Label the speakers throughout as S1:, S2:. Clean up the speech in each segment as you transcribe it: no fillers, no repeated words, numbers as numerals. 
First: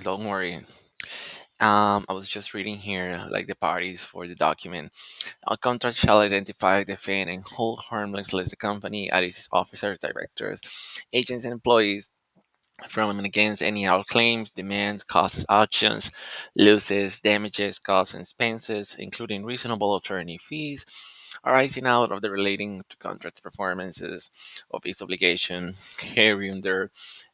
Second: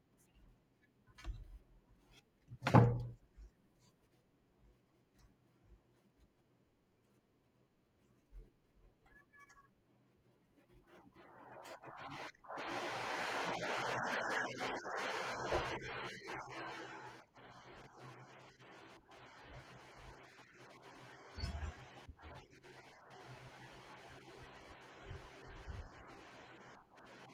S1: Don't worry. I was just reading here, like the parties for the document. A contract shall identify, defend, and hold harmless list the company and its officers, directors, agents, and employees from against any out claims, demands, causes actions, losses, damages, costs, and expenses, including reasonable attorney fees, arising out of the relating to contracts performances of its obligation hereunder,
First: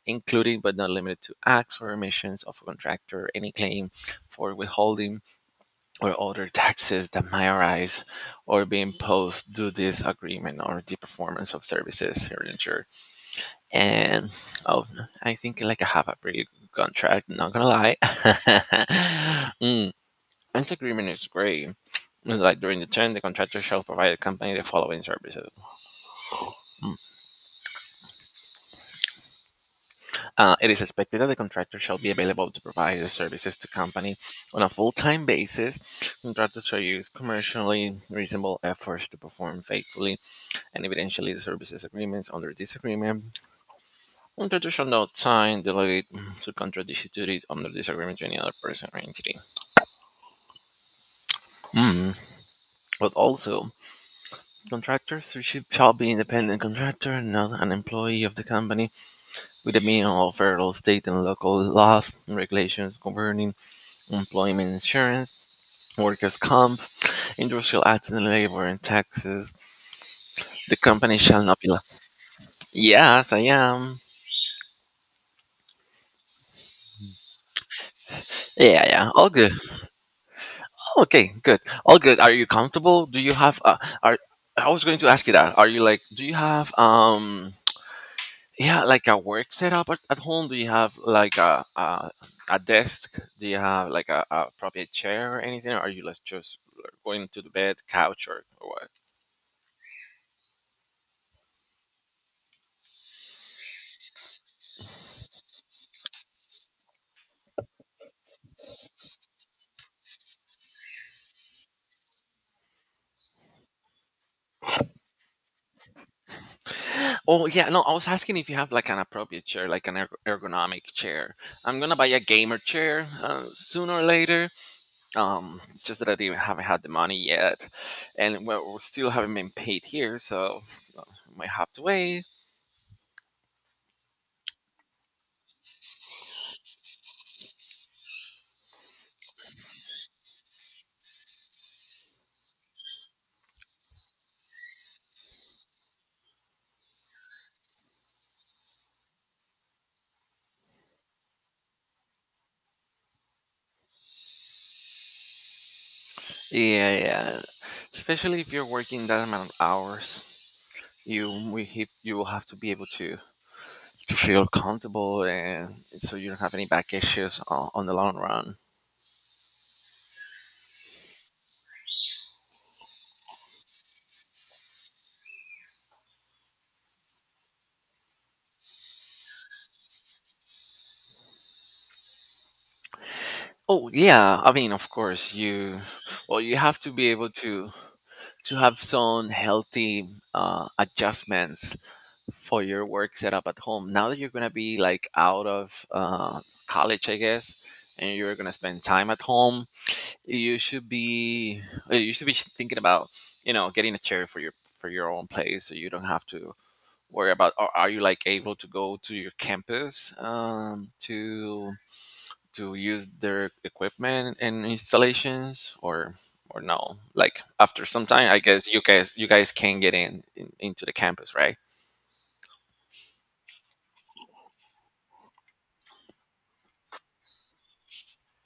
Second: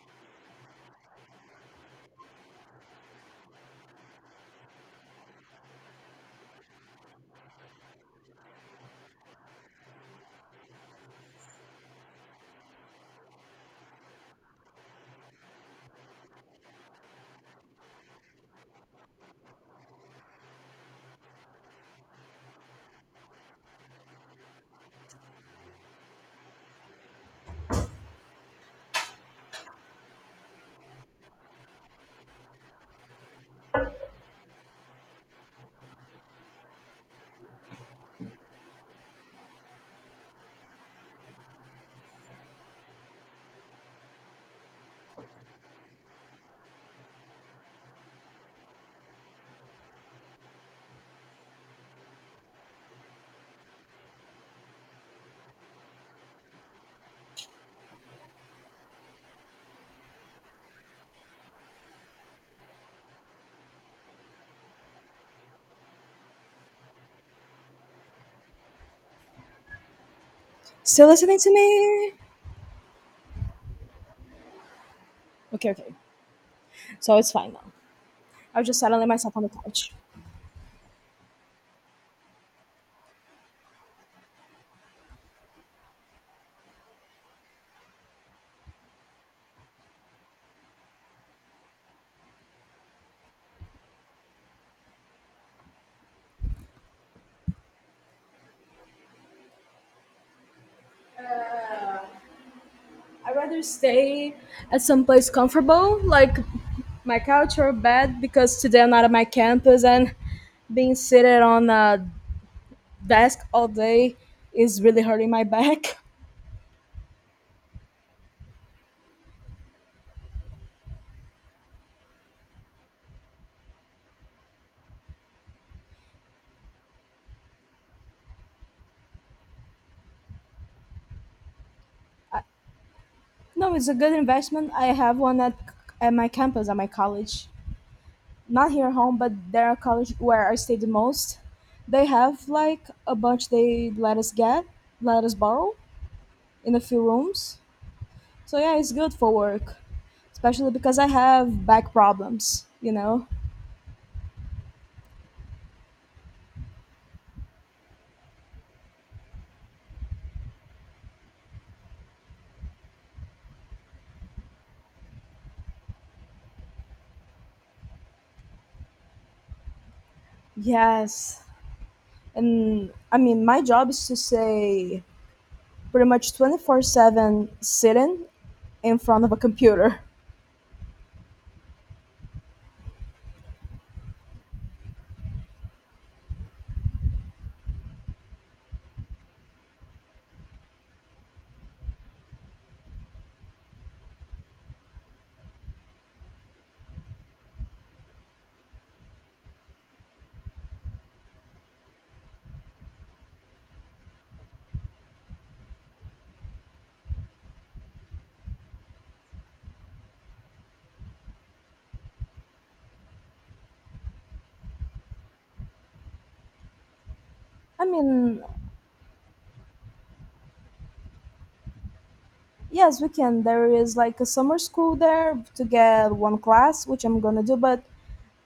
S1: including but not limited to acts or omissions of a contractor, any claim for withholding or other taxes that may arise or be imposed due to this agreement or the performance of services hereunder and oh, I think like I have a pretty good contract. Not gonna lie, mm, this agreement is great. Like during the term, the contractor shall provide the company the following services. Mm. It is expected that the contractor shall be available to provide the services to company on a full-time basis. Contractor shall use commercially reasonable efforts to perform faithfully and evidentially the services agreements under this agreement In traditional time, delegate to contradisputed under disagreement to any other person or entity. Mm. But also, contractors who should shall be independent contractor, not an employee of the company, with the meaning of federal, state, and local laws and regulations governing employment insurance, workers' comp, industrial accident, labor, and taxes. The
S2: Still
S1: company
S2: listening
S1: shall
S2: to
S1: not be.
S2: me?
S1: Yes, I am.
S2: Okay, okay. So it's fine now. I'll just
S1: Yeah,
S2: settle
S1: yeah, all
S2: myself on the
S1: good.
S2: couch.
S1: Okay, good. All good. Are you comfortable? Do you have are I was going to ask you that. Are you like do you have yeah, like a work setup at home? Do you have like a desk? Do you have like a probably a chair or anything? Or are you like just going to the bed, couch or what?
S2: I'd rather stay at some place comfortable, like my couch or bed, because today I'm not at my campus and being seated on a desk all day is really hurting my back.
S1: Oh yeah, no, I was asking if you have like an appropriate chair, like an ergonomic chair. I'm gonna buy a gamer chair sooner or later. It's just that I didn't, haven't had the money yet, and well, we still haven't been paid here, so uh, might have to wait.
S2: No, it's a good investment. I have one at my campus, at my college. Not here at home, but there at college where I stay the most. They have like a bunch they let us borrow in a few rooms. So yeah, it's good for work, especially because I have back problems, you know?
S1: Yeah, yeah. Especially if you're working that amount of hours, you will have to be able to feel comfortable, and so you don't have any back issues on the long run.
S2: Yes. And I mean, my job is to say pretty much 24/7 sitting in front of a computer.
S1: Oh yeah, I mean, of course you. Well, you have to be able to have some healthy adjustments for your work setup at home. Now that you're gonna be like out of college, I guess, and you're gonna spend time at home, you should be you should be thinking about you know getting a chair for your own place, so you don't have to worry about. Or are you like able to go to your campus to use their equipment and installations, or no? Like after
S2: I
S1: some time, I
S2: mean,
S1: guess you guys can get in into the campus, right?
S2: yes, we can. There is like a summer school there to get one class, which I'm gonna do, but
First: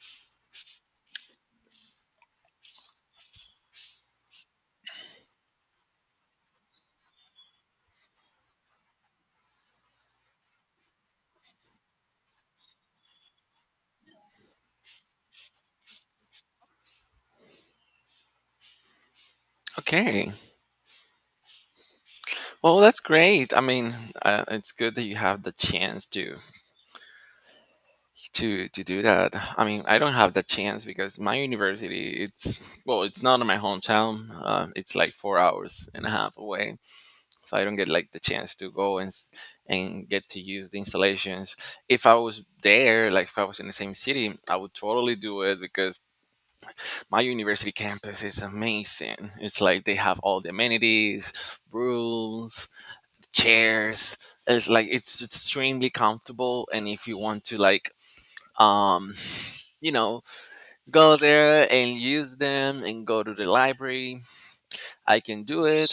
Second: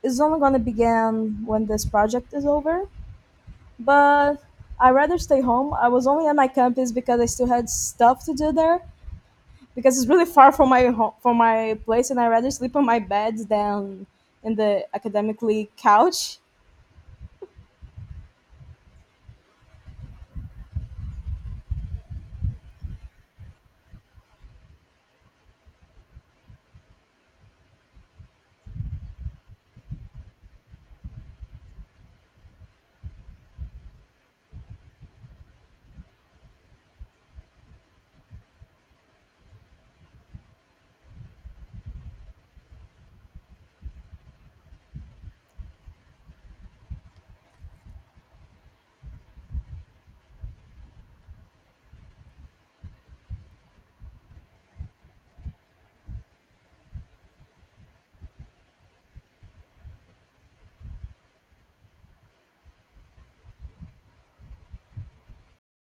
S2: it's only gonna begin when this project is over. But I rather stay home. I was only at my campus because I still had stuff to do there, because it's really far from my home, from my place, and I rather sleep on my bed than in the academically couch.
S1: Okay. Well, that's great. I mean, it's good that you have the chance to to do that. I mean, I don't have the chance because my university, it's well, it's not in my hometown. It's like 4 hours and a half away, so I don't get like the chance to go and and get to use the installations. If I was there, like if I was in the same city, I would totally do it because my university campus is amazing. It's like they have all the amenities, rooms, chairs. It's like it's extremely comfortable and if you want to like um you know go there and use them and go to the library I can do it.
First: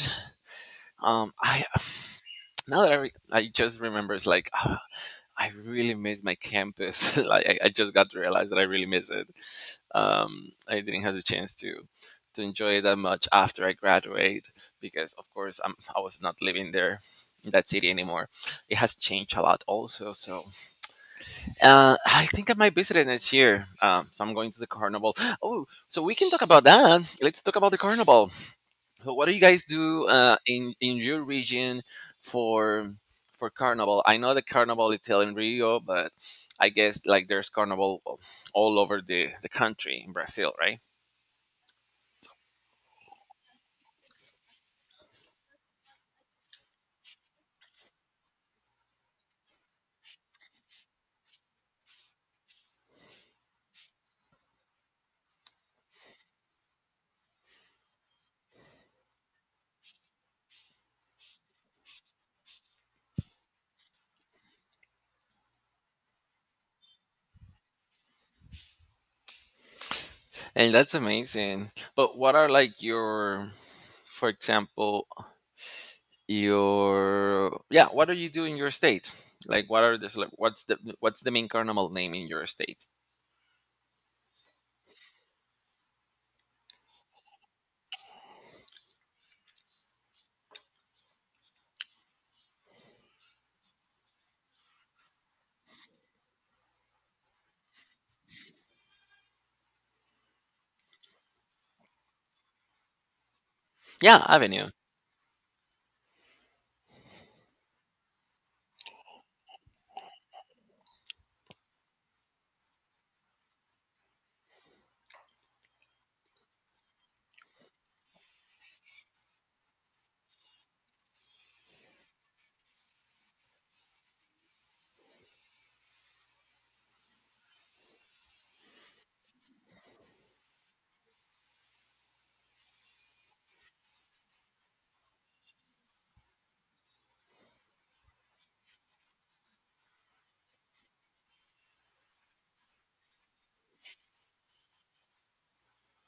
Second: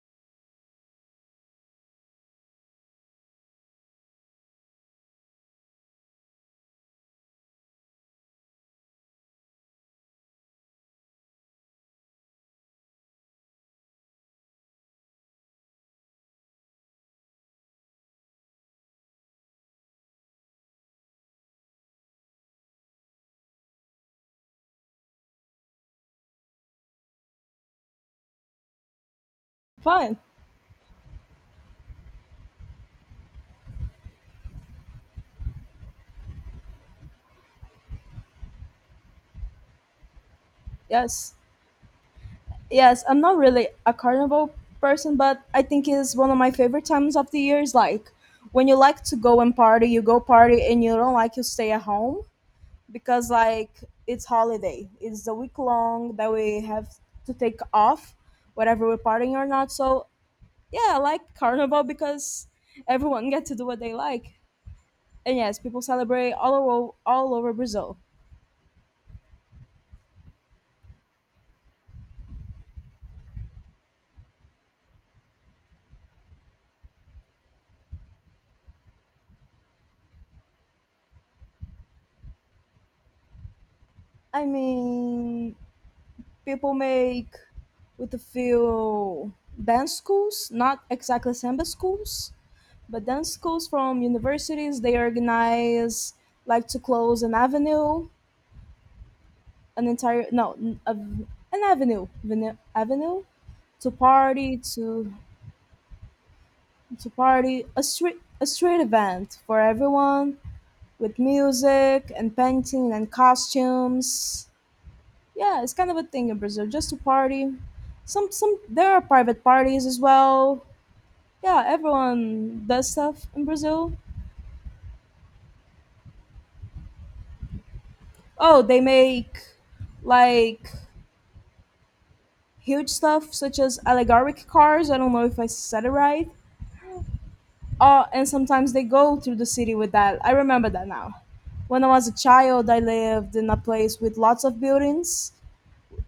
S1: I now that I just remember it's like ah, I really miss my campus like I just got to realize that I really miss it. I didn't have the chance to enjoy it that much after I graduate, because of course I was not living there in that city anymore. It has changed a lot also, so I think I might visit it next year. So I'm going to the carnival. Oh, so we can talk about that. Let's talk about the carnival. So what do you guys do
S2: Fine.
S1: in your region for for carnival? I know the carnival is held in Rio, but I guess like there's carnival all over the country in Brazil, right?
S2: Yes. Yes, I'm not really a carnival person, but I think it's one of my favorite times of the year. Is like when you like to go and party, you go party, and you don't like to stay at home because like it's holiday. It's a week long that we have to take off, whether we're partying or not. So yeah, I like carnival because everyone get to do what they like. And yes, people celebrate all over Brazil.
S1: And that's amazing. But what are like your, for example, your yeah what do you do in your state, like what are this like what's the main carnival name in your state.
S2: I mean, people make with a few dance schools, not exactly samba schools, but dance schools from universities. They organize like to close an avenue, an entire no, n- a, an avenue, vene- avenue to
S1: Yeah,
S2: party
S1: avenue.
S2: to to party a street event for everyone with music and painting and costumes. Yeah, it's kind of a thing in Brazil, just to party. Some there are private parties as well. Yeah, everyone does stuff in Brazil. Oh, they make like huge stuff such as allegoric cars. I don't know if I said it right. And sometimes they go through the city with that. I remember that now. When I was a child, I lived in a place with lots of buildings,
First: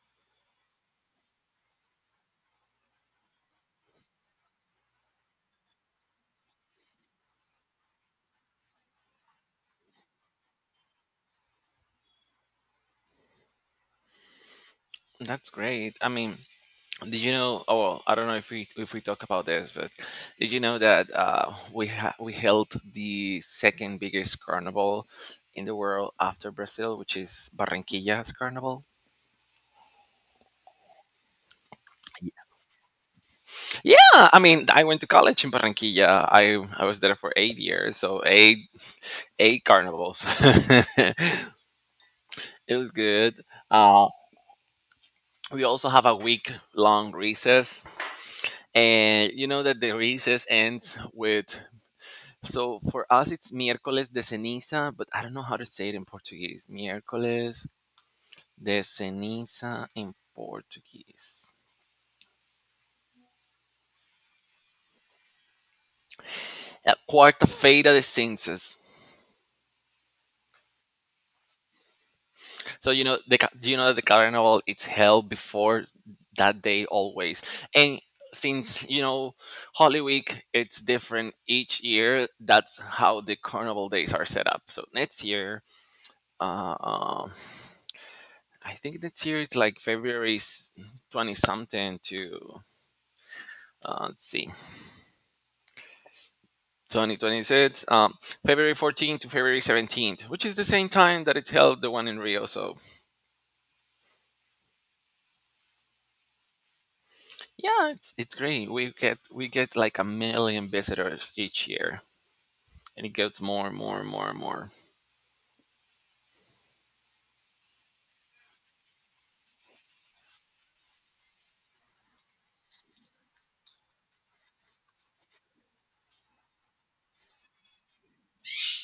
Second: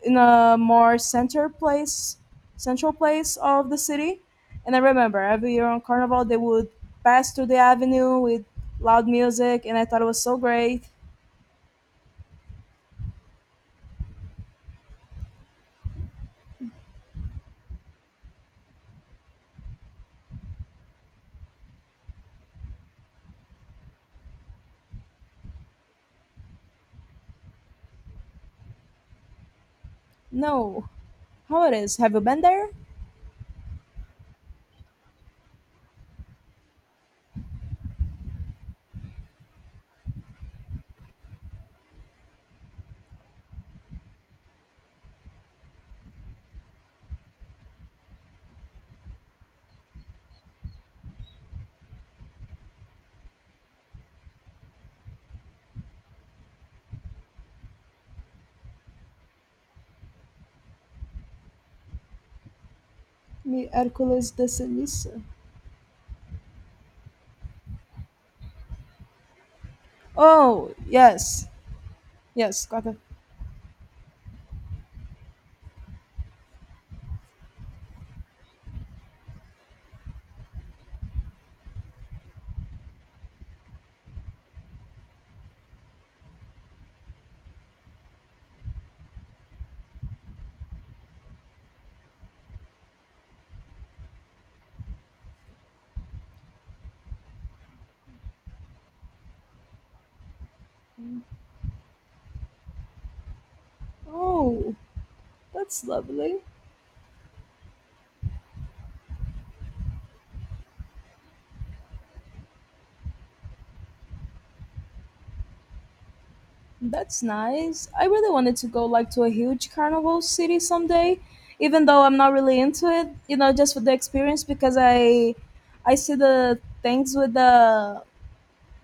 S2: in a central place of the city. And I remember every year on Carnival they would pass through the avenue with loud music, and I thought it was so great.
S1: That's great, I mean, did you know oh well, I don't know if we talk about this but did you know that we we held the second biggest carnival in the world after Brazil, which is Barranquilla's carnival?
S2: No, how it is? Have you
S1: Y-
S2: been there?
S1: yeah, I mean, I went to college in Barranquilla. I was there for 8 years, so eight carnivals. It was good. Uh, we also have a week long recess, and you know that the recess ends with. So for us, it's miércoles de ceniza, but I don't know how to say it in Portuguese. Miércoles de ceniza in Portuguese.
S2: Mi Hércules de Ceniza.
S1: Quarta-feira de cinzas.
S2: Oh yes, yes, got
S1: So
S2: it.
S1: you know the you know the carnival it's held before that day always, and since you know Holy Week it's different each year. That's how the carnival days are set up. So next year, uh, um, I think next year it's like February twenty something to let's see. 2026, February 14th to February 17th, which is the same time that it's held the one in Rio. So
S2: Oh, that's lovely.
S1: yeah, it's great. We get like a million visitors each year, and it gets more and more and more and more.
S2: That's nice. I really wanted to go like to a huge carnival city someday, even though I'm not really into it, just for the experience because I see the things with the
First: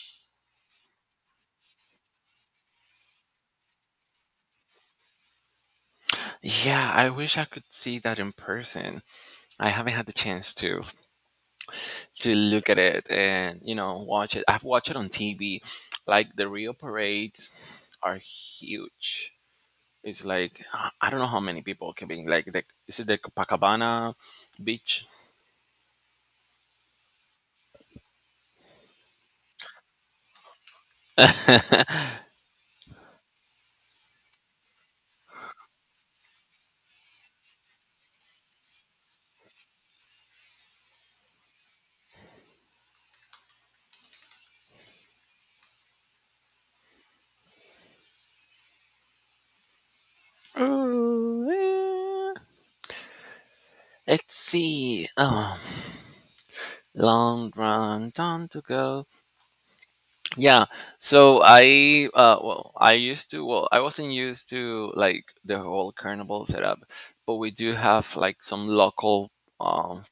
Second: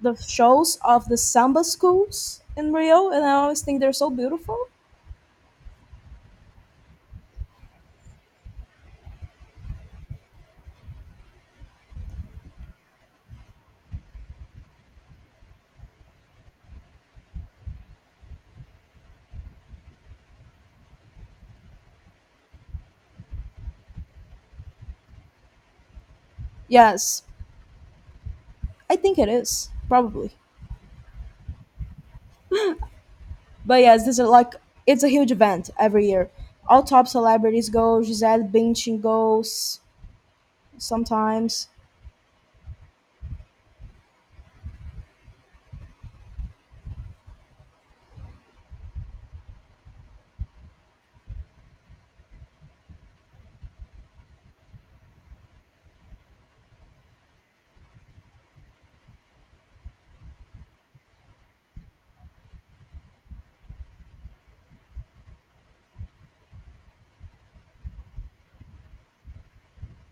S2: the shows of the samba schools in Rio and I always think they're so beautiful.
S1: Yeah, I wish I could see that in person. I haven't had the chance to look at it and you know watch it. I've watched it on TV. Like the Rio parades are huge. It's like I don't know how many people can be like the is it the Copacabana beach?
S2: Yes, I think it is, probably. But yes, this is like it's a huge event every year. All top celebrities go, Gisele Bündchen goes sometimes.
S1: Ooh, eh. Let's see. Oh. Long run, time to go. Yeah. So well, I used to, well, I wasn't used to like the whole carnival setup, but we do have like some local um,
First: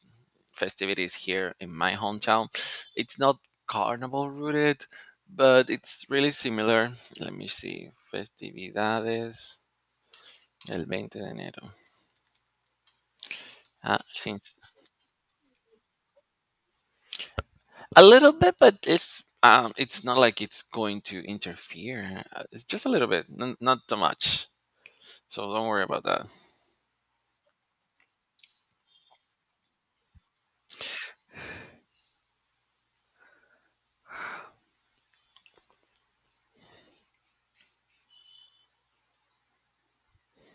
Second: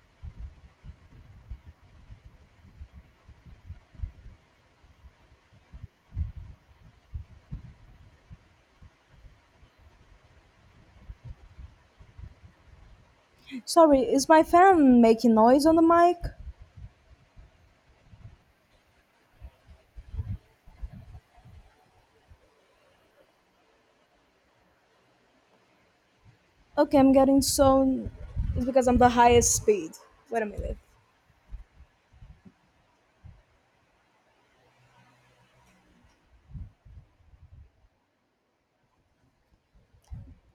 S1: festivities here in my hometown. It's not carnival rooted, but it's really similar. Let me see. Festividades el veinte de enero. Ah,
S2: Sorry, is
S1: sí.
S2: my fan making noise on the mic?
S1: A little bit, but it's not like it's going to interfere. It's just a little bit, not too much. So don't worry about that.
S2: Okay, I'm getting so. It's because I'm the highest speed. Wait a minute.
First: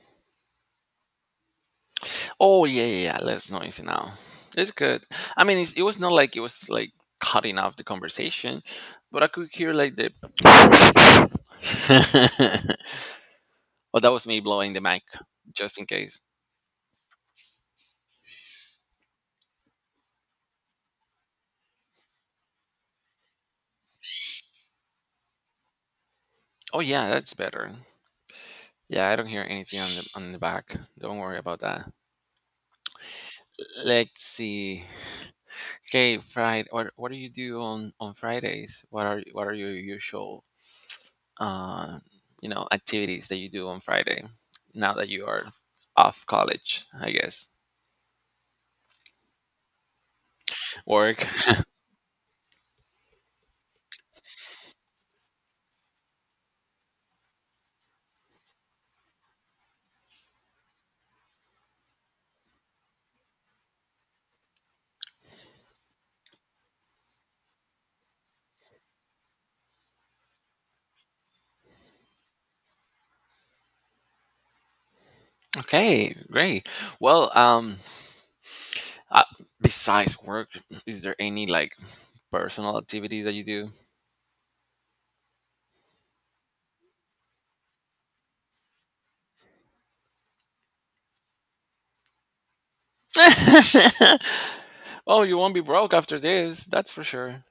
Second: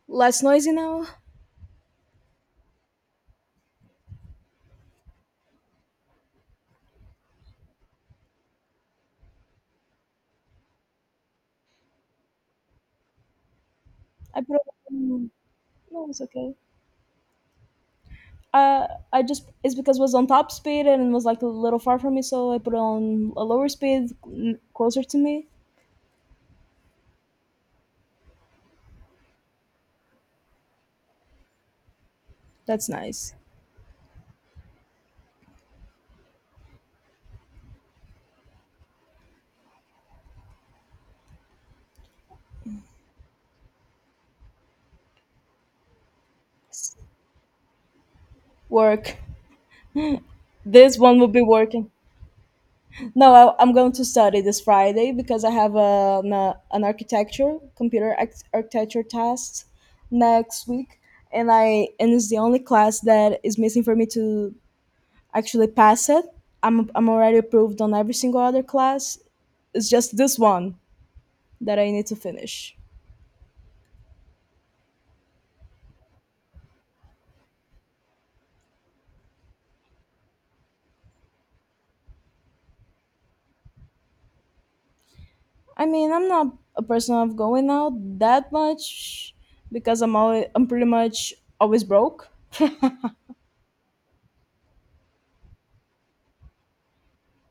S2: Less noisy now.
S1: Oh yeah, yeah, yeah, less noisy now. It's good. I mean, it was not like it was like cutting off the conversation, but I could hear like the. well, that was me
S2: I put.
S1: blowing the mic,
S2: On-
S1: just in
S2: No,
S1: case.
S2: it's okay. Uh, I just it's because it was on top speed and it was like a little far from me, so I put it on a lower speed, closer to me.
S1: Oh yeah, that's better. Yeah, I don't hear anything on the back. Don't worry about that.
S2: That's nice.
S1: Let's see. Okay, Friday. What do you do on Fridays? What are your usual uh, you know activities that you do on Friday now that you are off college, I guess.
S2: Work. This one
S1: Work.
S2: will be working. No, I'm going to study this Friday because I have an architecture computer architecture test next week, and it's the only class that is missing for me to actually pass it. I'm already approved on every single other class. It's just this one that I need to finish.
S1: Okay, great. Well, uh, besides work, is there any like personal activity that you do?
S2: I mean, I'm not a person of going out that much because I'm pretty much always broke.
S1: oh, you won't be broke after this. That's for sure.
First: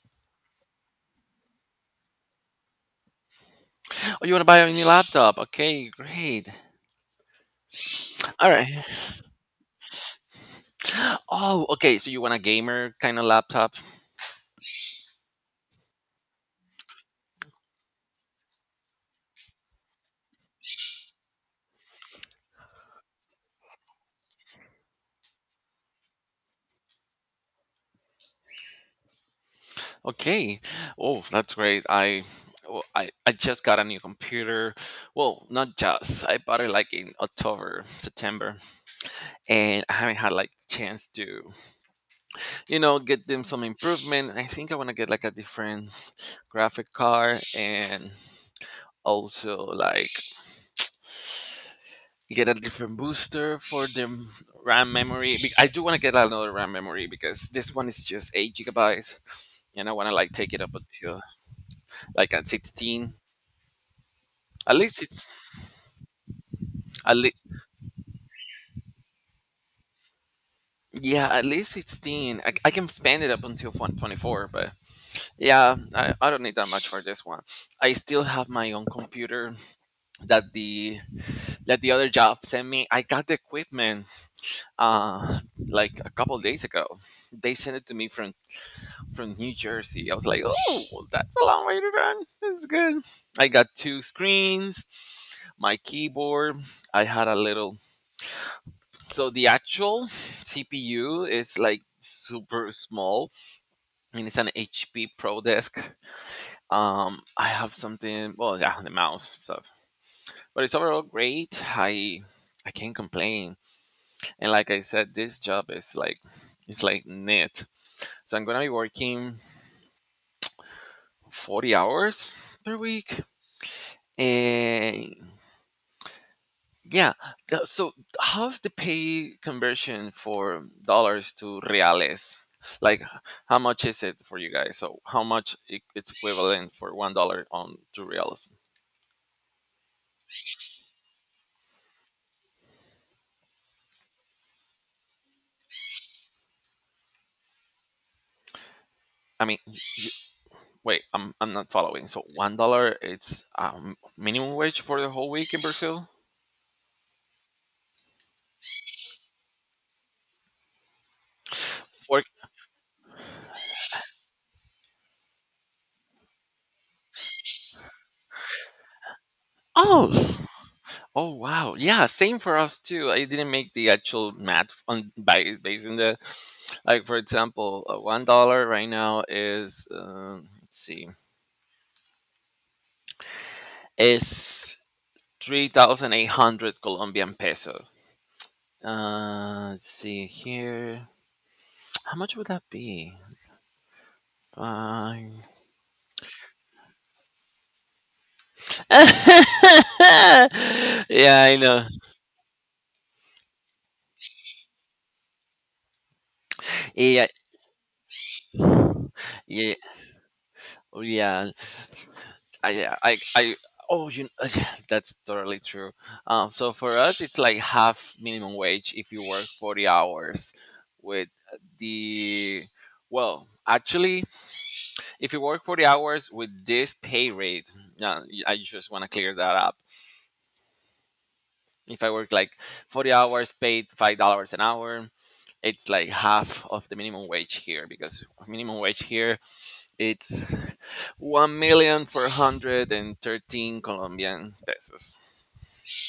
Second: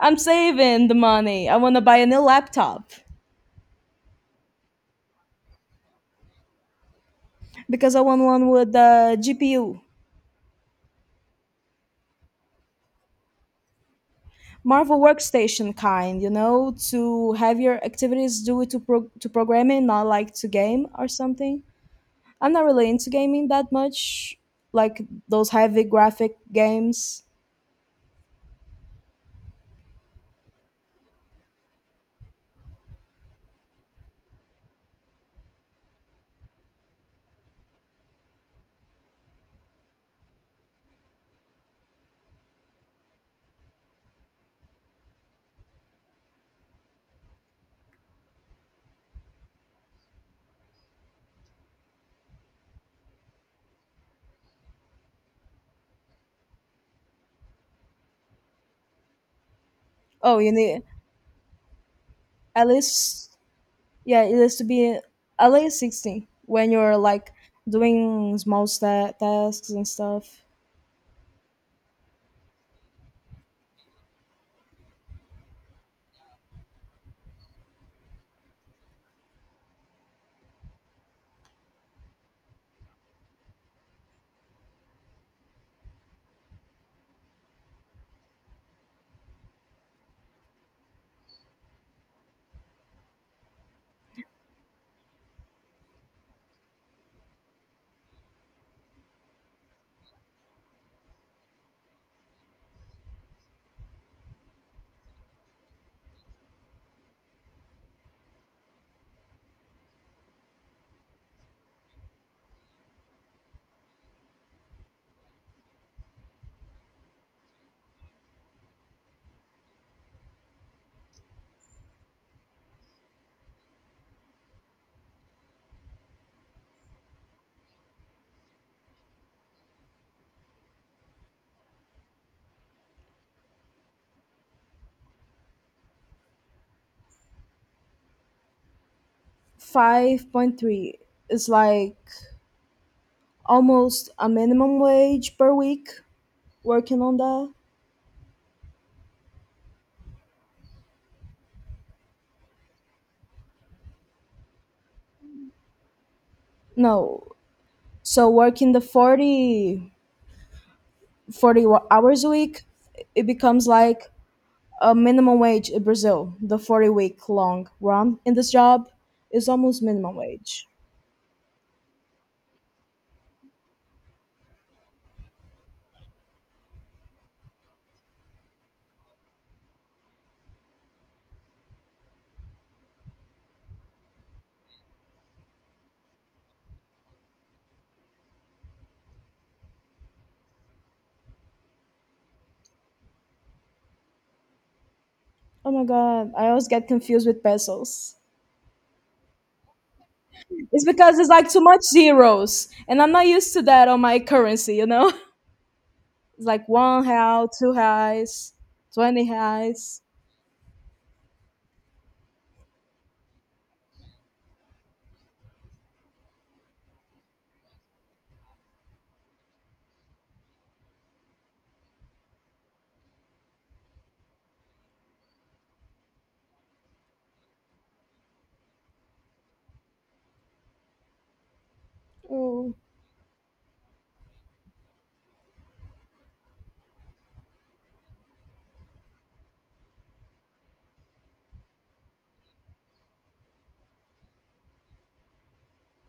S2: I'm saving the money. I want to buy a new laptop
S1: Oh, you want to buy a new laptop? Okay, great.
S2: because I want one
S1: All right.
S2: with the GPU,
S1: Oh, okay. So you want a gamer kind of laptop?
S2: Marvel workstation kind, to have your activities do it to programming, not like to game or something. I'm not really into gaming that much, like those heavy graphic games.
S1: Okay. Oh, that's great. I well, I just got a new computer. Well, not just. I bought it like in October, September, and I haven't had like chance to, you know, get them some improvement. I think I want to get like a different graphic card and also like get a different booster for the RAM memory. I do want to get another RAM memory because this one is just 8 gigabytes and I want to like
S2: Oh, you
S1: take it up
S2: need
S1: until like at
S2: at
S1: 16.
S2: least, yeah, it has to
S1: At
S2: be
S1: least it's
S2: at least 16 when you're
S1: at, le-
S2: like doing small sta tasks and stuff.
S1: yeah, at least 16. I can spend it up until 24, but yeah, I don't need that much for this one. I still have my own computer that the that the other job sent me. I got the equipment uh like a couple days ago. They sent it to me from New Jersey. I was like, "Oh, well, that's a long way to run. That's good." I got two screens, my keyboard. I had a little so the actual CPU is like super small and it's an HP Pro desk. I have something. Well, yeah, the mouse and stuff, but it's overall great. I can't complain. And like I said, this job is like it's like knit. So I'm gonna be working 40 hours per week, and yeah. So how's the pay conversion for dollars to reales? Like, how much is it for you guys? So how much it's equivalent for $1 on two reals?
S2: 5.3 is like almost a minimum wage per week working on that.
S1: I mean, wait, I'm not following. So $1 it's minimum wage for the whole week in Brazil.
S2: No, so working the forty forty 40
S1: For
S2: hours a week, it becomes like a minimum wage in Brazil, the 40-week long run in this job is almost
S1: oh,
S2: minimum wage.
S1: oh, wow, yeah, same for us too. I didn't make the actual math on by basing the like for example $1 right now is let's see, is 3,800 Colombian peso. Let's see here. How much would that be? Five.
S2: Oh my god, I always get confused with pesos.
S1: Yeah,
S2: It's because it's like
S1: I
S2: too much
S1: know.
S2: zeros, and I'm not used to that on my currency, you know? It's like one
S1: Yeah.
S2: real, two reais, 20
S1: Yeah,
S2: reais.
S1: oh, yeah. I, yeah, I. Oh, you. That's totally true. So for us, it's like half minimum wage if you work 40 hours. With the, well, actually, if you work 40 hours with this pay rate, I just want to clear that up. If I work like
S2: Oh.
S1: 40 hours, paid $5 an hour, it's like half of the minimum wage here because minimum wage here it's one million four hundred and thirteen Colombian pesos.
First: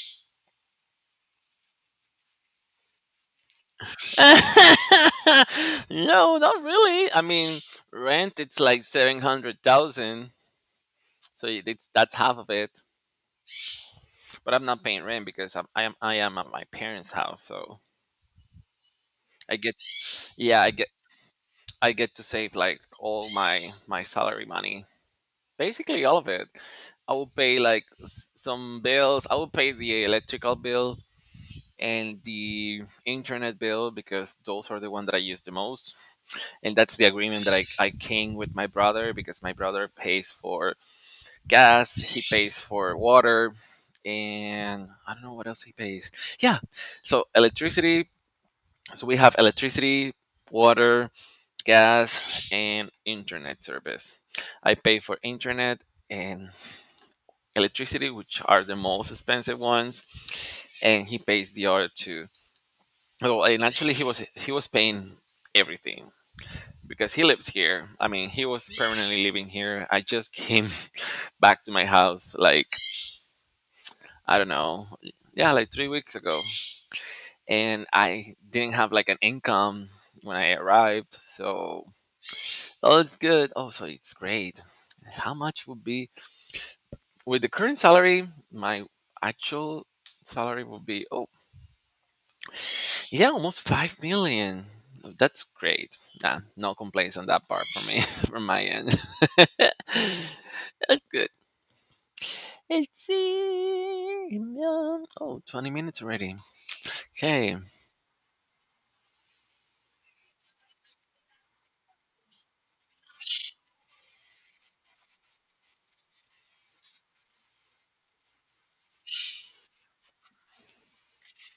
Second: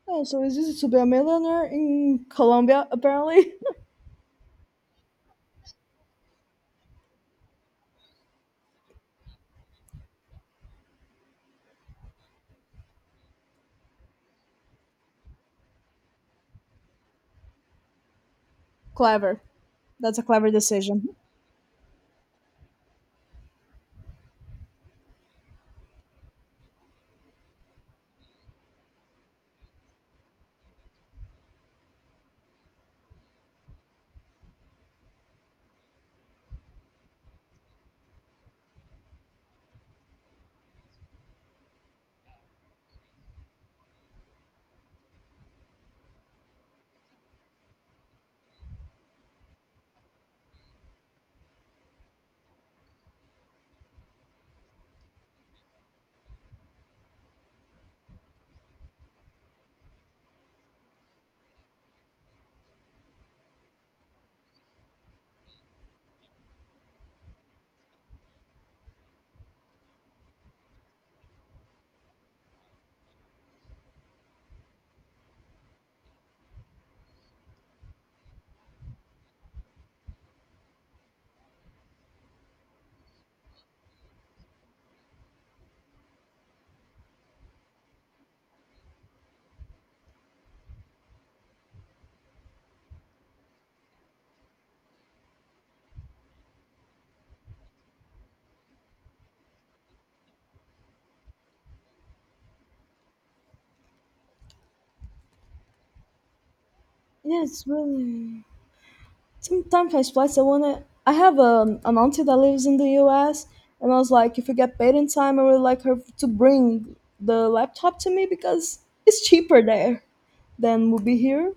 S2: Oh, so it's easy to be a millionaire in Colombia, apparently.
S1: No, not really. I mean, rent it's like 700,000, so it's that's half of it. But I'm not paying rent because I am at my parents' house, so
S2: Clever.
S1: I get,
S2: That's a clever
S1: yeah, I get,
S2: decision.
S1: I get to save like all my salary money, basically all of it. I will pay like some bills. I will pay the electrical bill and the internet bill because those are the one that I use the most. And that's the agreement that I came with my brother because my brother pays for gas, he pays for water, and I don't know what else he pays. Yeah, so electricity. So we have electricity, water, gas, and internet service. I pay for internet and electricity, which are the most expensive ones, and he pays the other two well, and actually, he was paying everything because he lives here. I mean, he was permanently living here. I just came back to my house like I don't know, yeah, like 3 weeks ago, and I didn't have like an income when I arrived. So, oh, it's good. Oh, so it's great. How much would be with the current salary? My actual salary would be oh, yeah, almost 5 million. That's great. Nah, no complaints on that part from me, from my end. That's good. Let's see. Yeah. Oh, 20 minutes already. Okay.
S2: Yes, really. Sometimes I splice. I wanna. I have an auntie that lives in the U.S. and I was like, if we get paid in time, I would like her to bring the laptop to me because it's cheaper there than would be here.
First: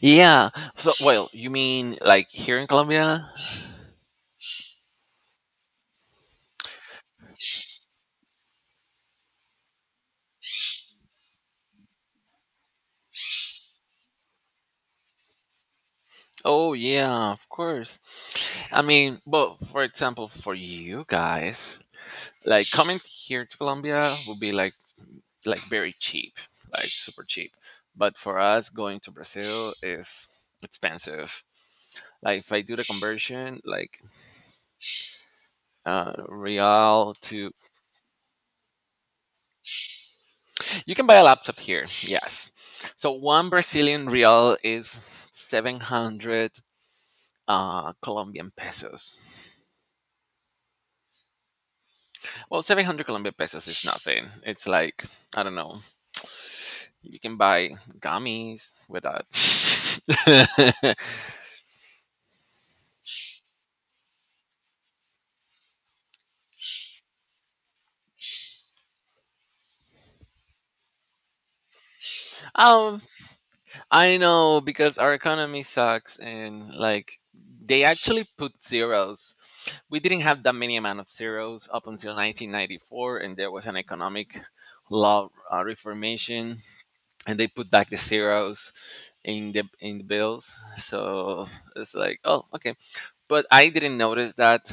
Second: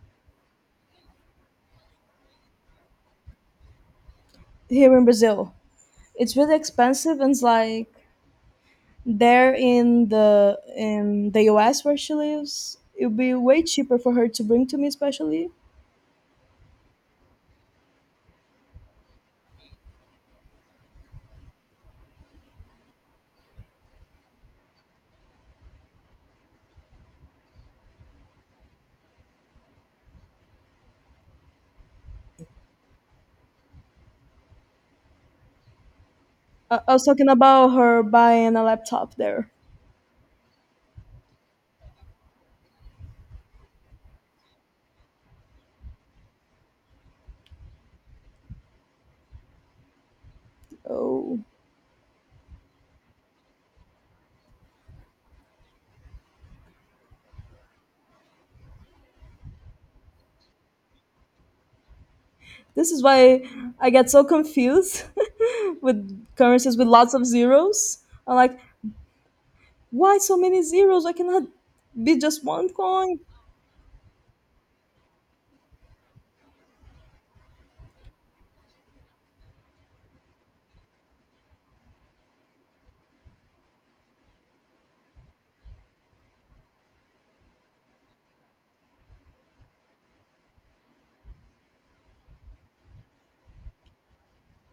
S1: Yeah. So, well, you mean like here in Colombia?
S2: Here in Brazil, it's really expensive, and it's like there in the U.S. where she lives, it would be way cheaper for her to bring to me, especially.
S1: Oh, yeah, of course. I mean, but for example, for you guys, like coming here to Colombia would be like very cheap, like super cheap. But for us, going to Brazil is expensive. Like if I do the conversion, like
S2: I was
S1: real
S2: talking
S1: to
S2: about her buying a laptop there.
S1: you can buy a laptop here. Yes, so one Brazilian real is 700 Colombian pesos.
S2: Oh,
S1: Well, 700 Colombian pesos is nothing. It's like I don't know. You can buy gummies with that.
S2: this is why I get so confused with currencies with lots of zeros. I'm like, why so many zeros? Why cannot be just one
S1: um,
S2: coin?
S1: I know because our economy sucks and like they actually put zeros. We didn't have that many amount of zeros up until 1994 and there was an economic law reformation and they put back the zeros in the bills. So it's like, oh, okay. But I didn't notice that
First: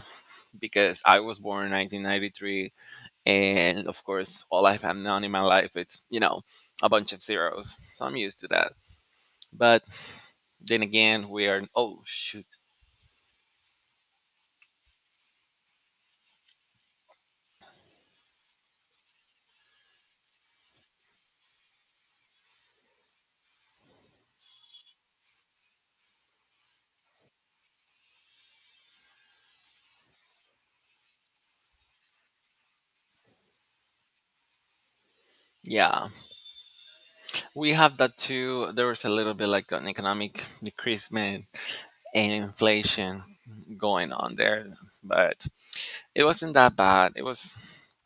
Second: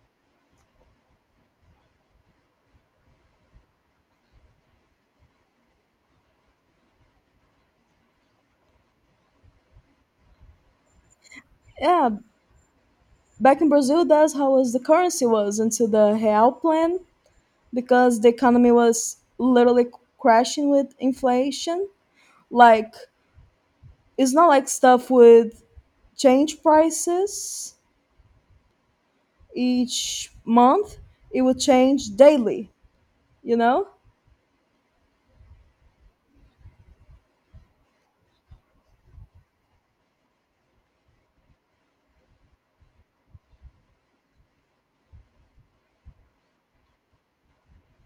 S1: because I was born in 1993 and of course all I've known in my life it's, you know, a bunch of zeros. So I'm used to that. But then again we are oh
S2: Yeah,
S1: shoot
S2: back in Brazil, that's how was the currency was until the real plan because the economy was literally crashing with inflation. Like it's not like stuff with change prices each month; it would change daily. You know?
S1: yeah we have that too, there was a little bit like an economic decreasement and inflation going on there but it wasn't that bad,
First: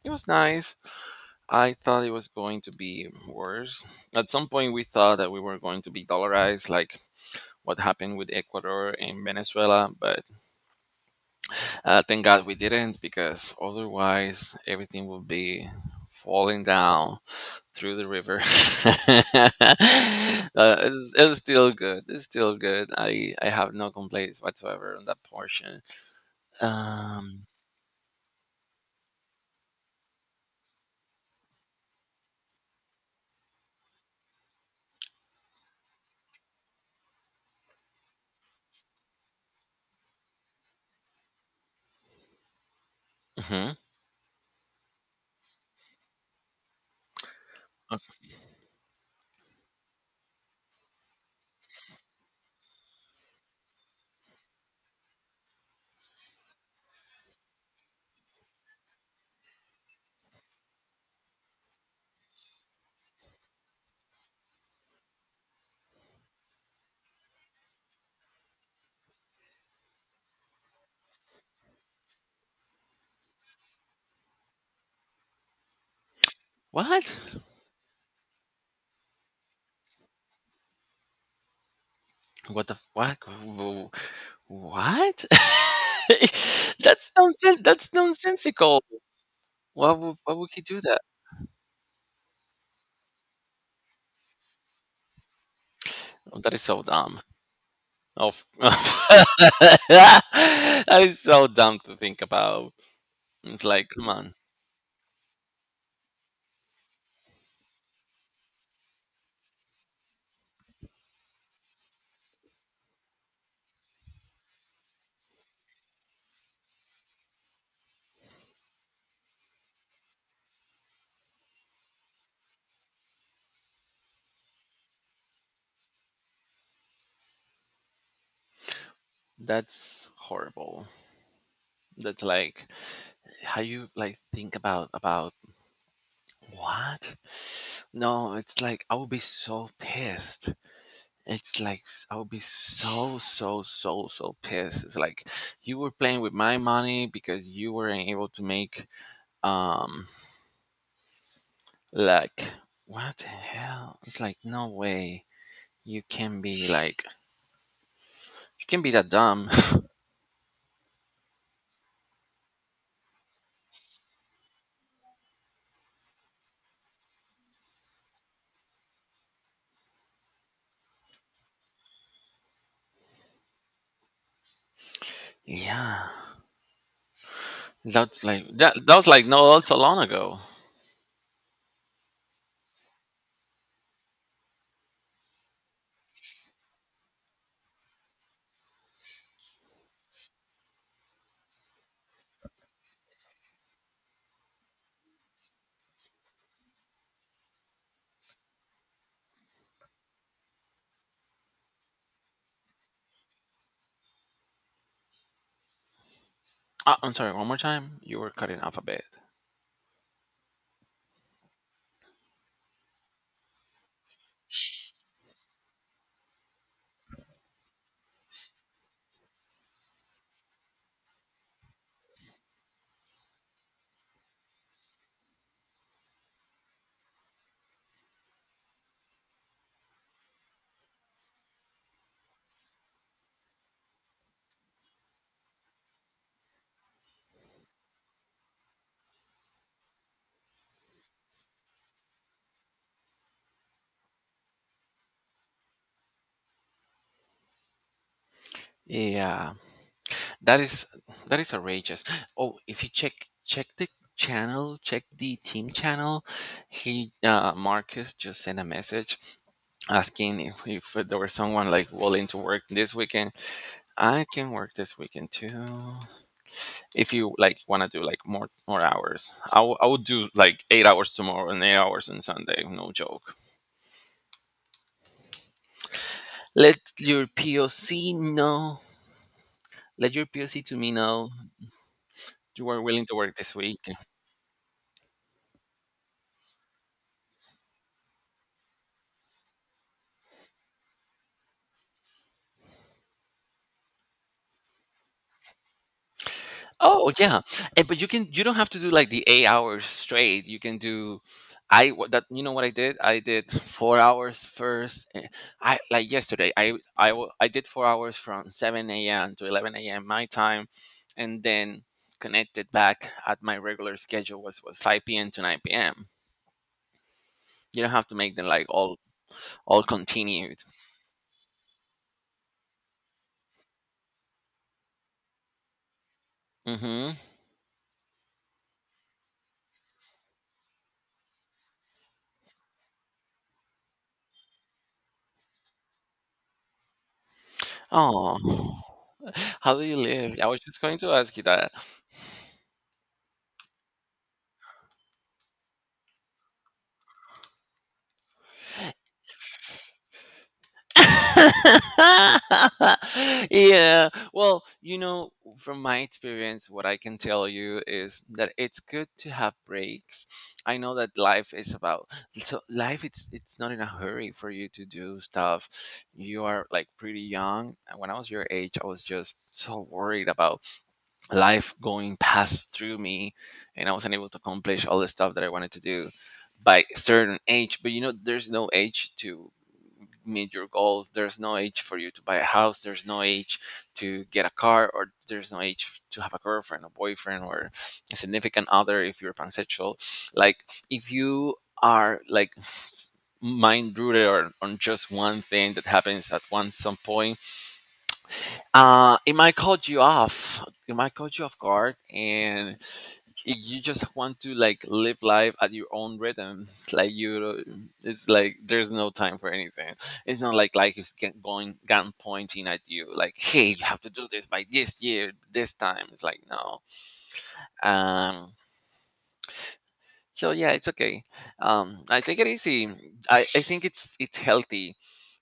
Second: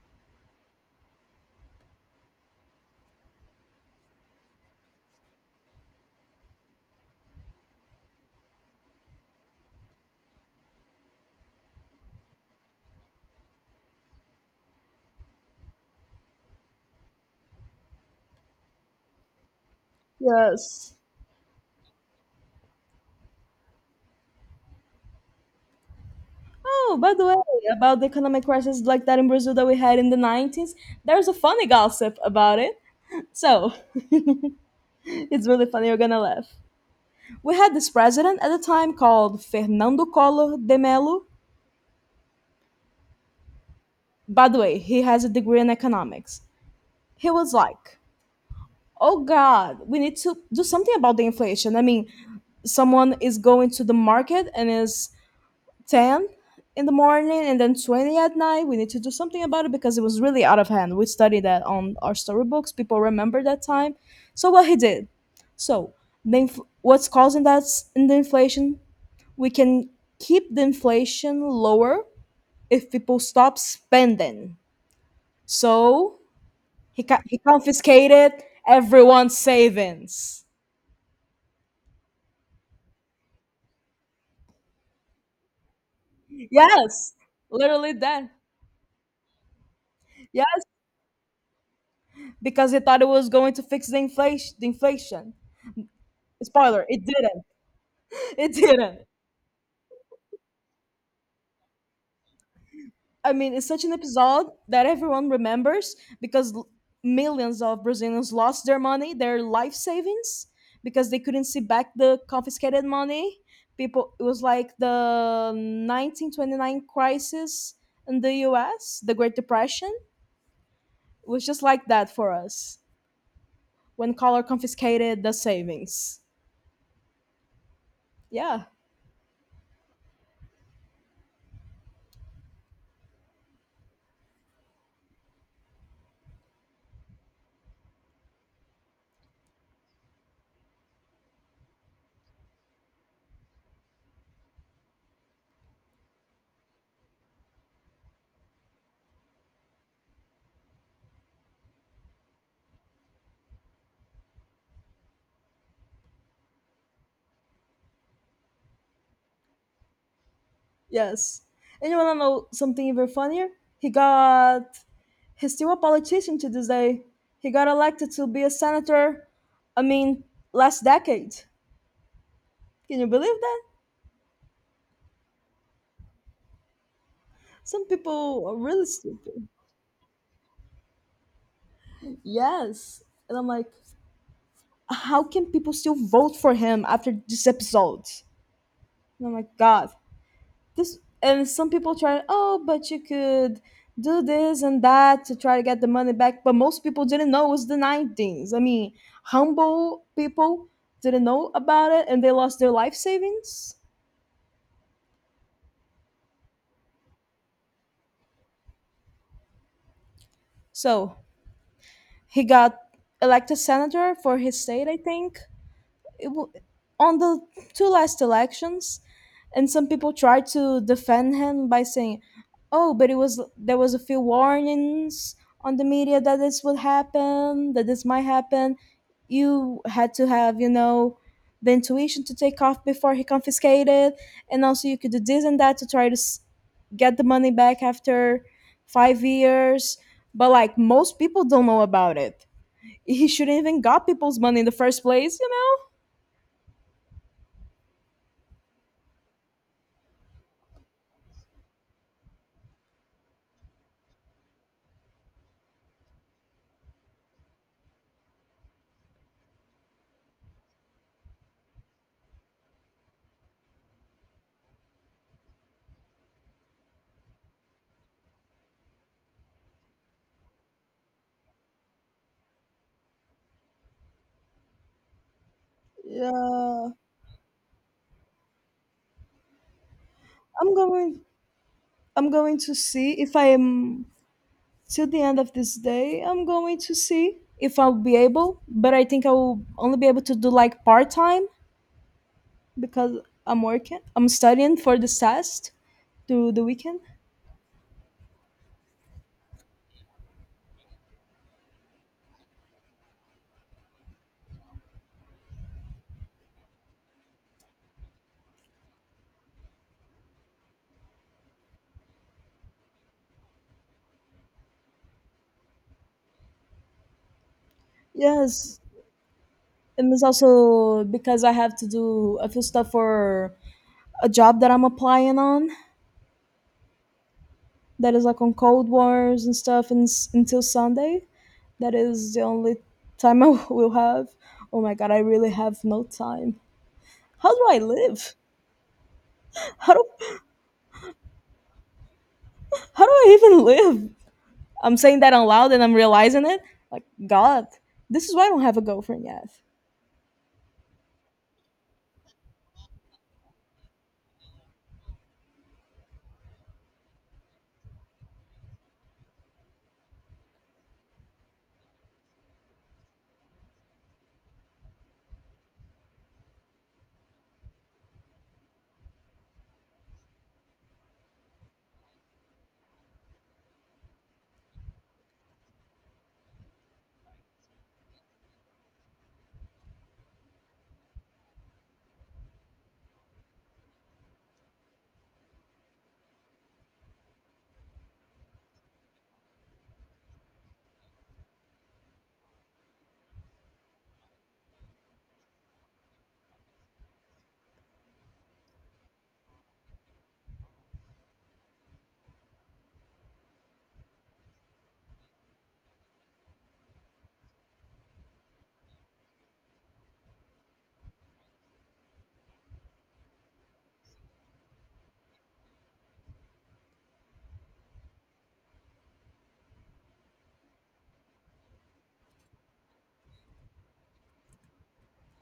S1: it was nice, I thought it was going to be worse. At some point we thought that we were going to be dollarized like what happened with Ecuador and Venezuela, but thank God we didn't, because otherwise everything would be falling down through the river. uh,
S2: Yes.
S1: it's still good. It's still good. I have no complaints whatsoever on that portion.
S2: Oh, by the way,
S1: Um.
S2: about the economic crisis like that in Brazil that we had in the 90s, there's a funny gossip about it. So, it's really funny, you're gonna laugh. We had this president at the time called Fernando Collor de Mello.
S1: Mhm.
S2: By the way, he has a degree in economics. He was like,
S1: Okay.
S2: oh God, we need to do something about the inflation. I mean, someone is going to the market and is 10 in the morning and then 20 at night. We need to do something about it because it was really out of hand. We studied that on our storybooks. People remember that time. So what he did, so the what's causing that in the inflation? We can keep the inflation lower if people stop spending. So he,
S1: What?
S2: ca- he confiscated everyone's savings.
S1: What the f- what? Wh- What? that's
S2: Yes,
S1: nonsen- That's
S2: literally that.
S1: nonsensical. Why would he
S2: Yes,
S1: do that?
S2: because he thought it was going to fix the inflation.
S1: Oh, that is so
S2: Spoiler, it
S1: dumb.
S2: didn't.
S1: Of
S2: It didn't.
S1: that is so dumb to think about.
S2: I mean,
S1: It's
S2: it's such
S1: like,
S2: an
S1: come on,
S2: episode that everyone remembers because millions of Brazilians lost their money, their life savings, because they couldn't see back the confiscated money. People, it was like the 1929 crisis in the US, the Great Depression. It was just like that for us when Collor confiscated the savings. Yeah,
S1: that's horrible. That's like how you like think about what? No, it's like I would be so pissed. I would be so so so so pissed. It's like you were playing with my money because you weren't able to make um like what the hell? It's like no way you can be like you can be that dumb.
S2: yes. And you want to know something even funnier? He got he's still a politician to this day. He got elected to be a senator, I mean, last decade. Can you believe that?
S1: Yeah,
S2: Some
S1: that's like
S2: people are
S1: that.
S2: really
S1: That was like
S2: stupid.
S1: no, that's so long ago.
S2: Yes. And I'm like, how can people still vote for him after this episode? And I'm like, God. This and some people try, oh, but you could do this and that to try to get the money back. But most people didn't know it was the 90s. I mean, humble people didn't know about it and they lost their life savings.
S1: Ah, I'm sorry. One more time. You were cutting off a bit.
S2: So he got elected senator for his state, I think, it w- on the two last elections. And some people tried to defend him by saying, "Oh, but it was there was a few warnings on the media that this would happen, that this might happen. You had to have, the intuition to take off before he confiscated, and also you could do this and that to try to get the money back after 5 years." But like most people don't know about it. He shouldn't even got people's money in the first place, you know?
S1: Yeah, that is that is outrageous. Oh, if you check the channel, check the team channel. He Marcus just sent a message asking if there was someone like willing to work this weekend. I can work this weekend too. If you like want to do like more hours, I would do like 8 hours tomorrow and 8 hours on Sunday. No joke.
S2: Yeah,
S1: Let your POC know. Let your POC
S2: I'm
S1: to me
S2: going.
S1: know
S2: I'm going
S1: you
S2: to
S1: are willing
S2: see
S1: to
S2: if
S1: work
S2: I
S1: this week.
S2: am till the end of this day. I'm going to see if I'll be able, but I think I will only be able to do like part time because I'm working. I'm studying for this test through the weekend.
S1: Oh yeah, and, but you can. You don't have to do like the 8 hours straight. You can do. That you know what I did? I did 4 hours first. I like yesterday. I did 4 hours from 7 a.m. to 11 a.m. my time, and then connected back at my regular schedule was 5 p.m. to 9 p.m. You don't have to make them like
S2: Yes,
S1: all
S2: and it's
S1: continued.
S2: also because I have to do a few stuff for a job that I'm applying on
S1: Hmm.
S2: that is like on Cold Wars and stuff and until Sunday. That is the only time I will have. Oh my god, I really have no time. How do I live?
S1: Oh, how do
S2: How
S1: you
S2: do
S1: live? I was just going to ask you that.
S2: how do I even live? I'm saying that out loud and I'm realizing it. Like God, this is why I don't have a girlfriend yet.
S1: Yeah. Well, you know, from my experience, what I can tell you is that it's good to have breaks. I know that life is about so life. It's not in a hurry for you to do stuff. You are like pretty young. And when I was your age, I was just so worried about life going past through me and I wasn't able to accomplish all the stuff that I wanted to do by certain age, but you know there's no age to meet your goals, there's no age for you to buy a house, there's no age to get a car, or there's no age to have a girlfriend, a boyfriend, or a significant other if you're pansexual, like if you are like mind rooted or on just one thing that happens at one some point, it might cut you off. It might cut you off guard, and you just want to like live life at your own rhythm. Like you, it's like there's no time for anything. It's not like life is going gun pointing at you. Like, hey, you have to do this by this year, this time. It's like no. Um. So yeah, it's okay. I take it easy. I think it's healthy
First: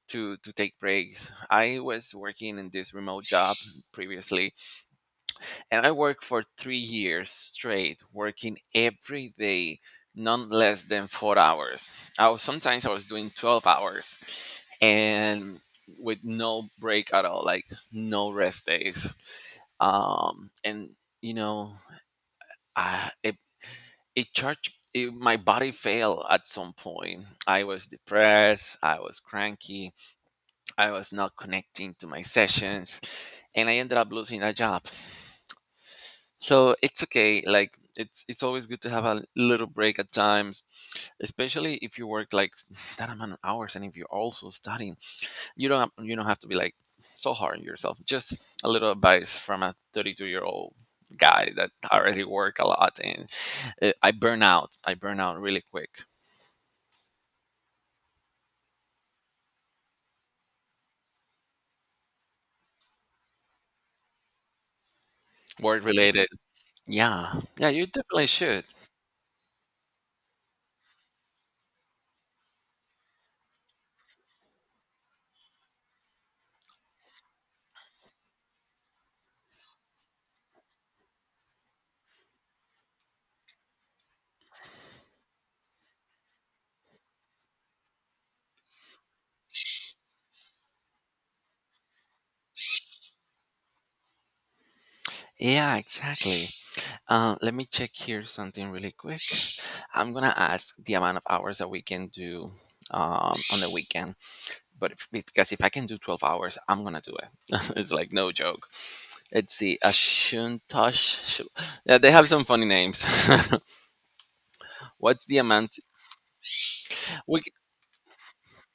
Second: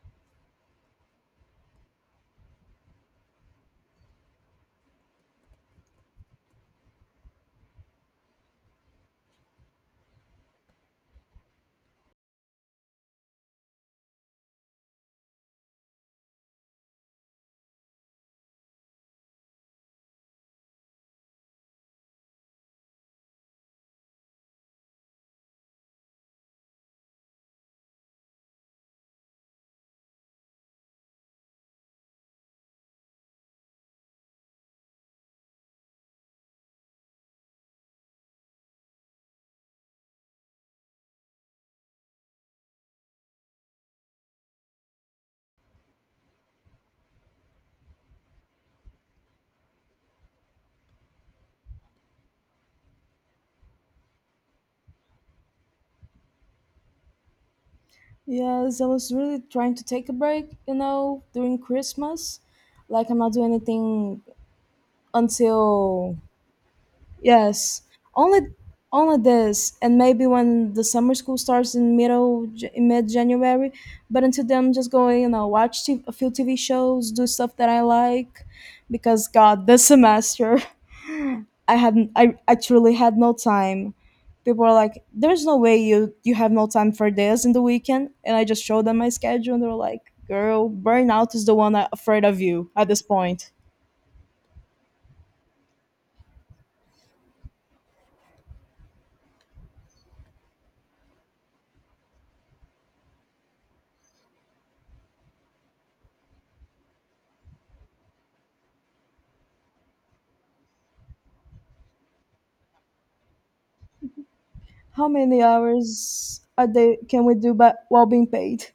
S1: to take breaks. I was working in this remote job previously, and I worked for 3 years straight, working every day, none less than 4 hours. I was, sometimes I was doing 12 hours and with no break at all, like no rest days. And, you know, I, it, it charged, it, my body failed at some point. I was depressed, I was cranky, I was not connecting to my sessions, and I ended up losing a job. So it's okay, like it's always good to have a little break at times, especially if you work like that amount of hours and if you're also studying, you don't have to be like so hard on yourself, just a little advice from a 32-year-old guy that already work a lot and I burn out, I burn out really quick.
S2: Yes, I was really trying to take a break, during Christmas. Like, I'm not doing anything
S1: Work
S2: until.
S1: related, yeah, yeah,
S2: Yes,
S1: you definitely
S2: only
S1: should.
S2: only this, and maybe when the summer school starts in mid January. But until then, I'm just going watch a few TV shows, do stuff that I like, because God, this semester, I truly had no time. People are like, "There's no way you have no time for this in the weekend," and I just showed them my schedule, and they are like, "Girl, burnout is the one that afraid of you at this point."
S1: Yeah, exactly. Let me check here something really quick. I'm gonna ask the amount of hours that we can do on the weekend, but if, because if I can do 12 hours, I'm gonna do it. It's like no joke. Let's see, Ashuntosh. Shu- Yeah, they have some funny names.
S2: How
S1: What's the
S2: many
S1: amount?
S2: hours a day can we
S1: We, c-
S2: do but while being paid?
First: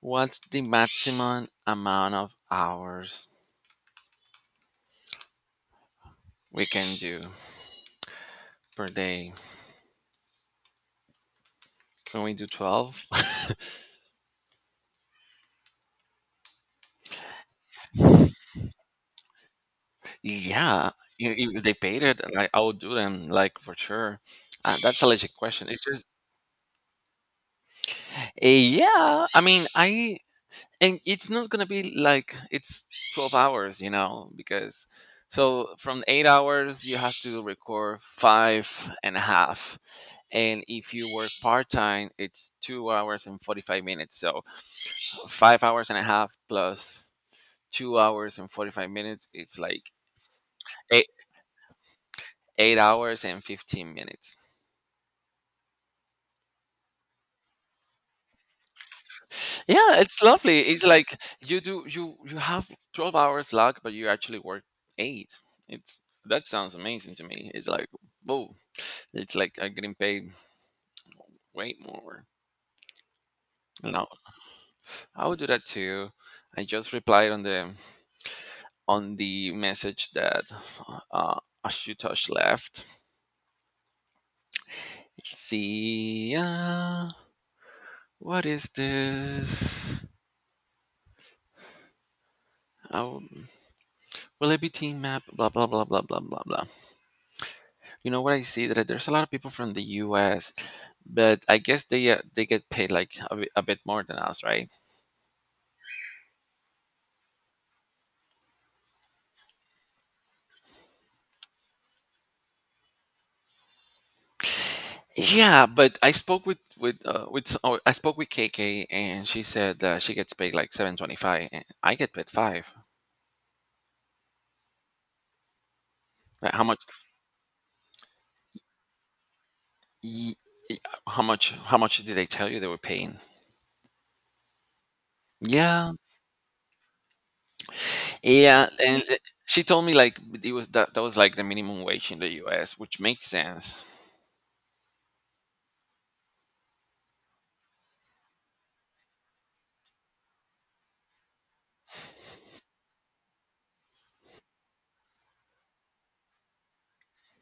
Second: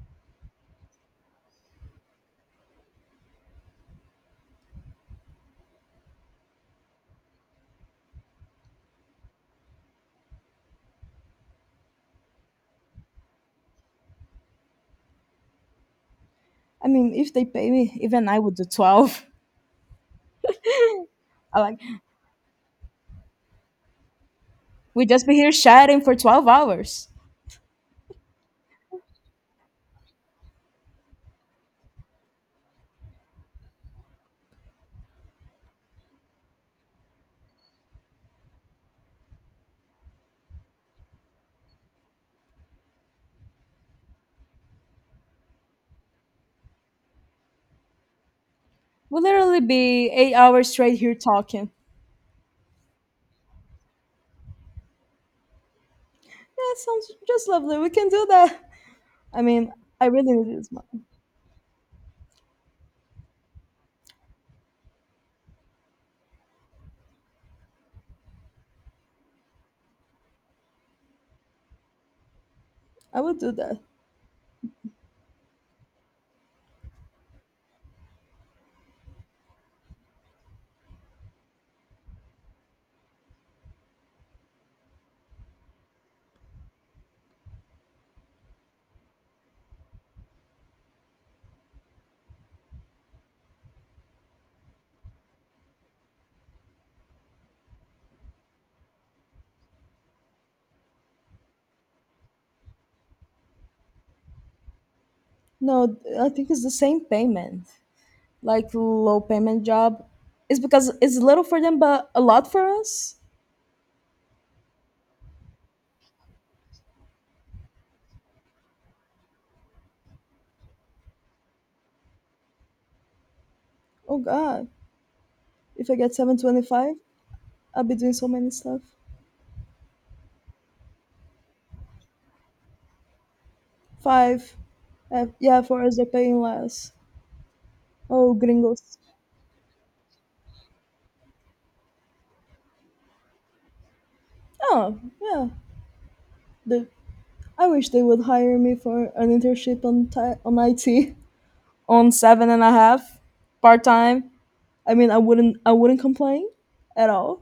S1: what's the maximum amount of hours we can do per day? Can we do 12?
S2: I mean, if they pay me, even I would do 12.
S1: Yeah,
S2: I
S1: if they
S2: like,
S1: paid it, like I would do them, like for sure. That's a
S2: we'd just
S1: legit
S2: be here
S1: question. It's
S2: chatting
S1: just,
S2: for 12 hours.
S1: yeah. I mean, I and it's not gonna be like it's 12 hours, because so from 8 hours you have to record five and a half, and if you work part time, it's 2 hours and 45 minutes. So 5 hours and a half plus 2 hours and forty five
S2: We'll
S1: minutes, it's
S2: literally
S1: like
S2: be 8 hours straight
S1: eight
S2: here talking.
S1: eight hours and 15 minutes.
S2: Yeah, sounds just lovely. We can do that. I mean,
S1: Yeah,
S2: I
S1: it's
S2: really need
S1: lovely.
S2: this
S1: It's
S2: money.
S1: like you do you you have 12 hours lag, but you actually work eight. It's That sounds amazing to me. It's like, whoa, it's like I'm getting paid way more.
S2: I would do that.
S1: No, I would do that too. I just replied on the message that uh, Ashutosh left. See ya. What is this? Oh, will it be team map? Blah blah blah blah blah blah blah. You know what, I see that there's a lot of people from the U.S, but I guess they get paid like a bit more than us, right?
S2: No, I think it's the same payment, like low payment job. It's because it's little for them, but a lot for us.
S1: Yeah, but I spoke with s- oh, I spoke with KK and she said that she gets paid like 7.25 and I get paid five.
S2: Oh God, if I get seven
S1: Like,
S2: twenty
S1: how much?
S2: five, I'll be doing so many stuff.
S1: y- y- How much? How much did they tell you they were paying?
S2: Five, yeah, for
S1: Yeah,
S2: us they're paying less. Oh,
S1: yeah,
S2: gringos.
S1: and she told me like it was that was like the minimum wage in the U.S., which makes sense.
S2: Oh yeah, the I wish they would hire me for an internship on IT on 7.5 part time. I mean, I wouldn't complain at all.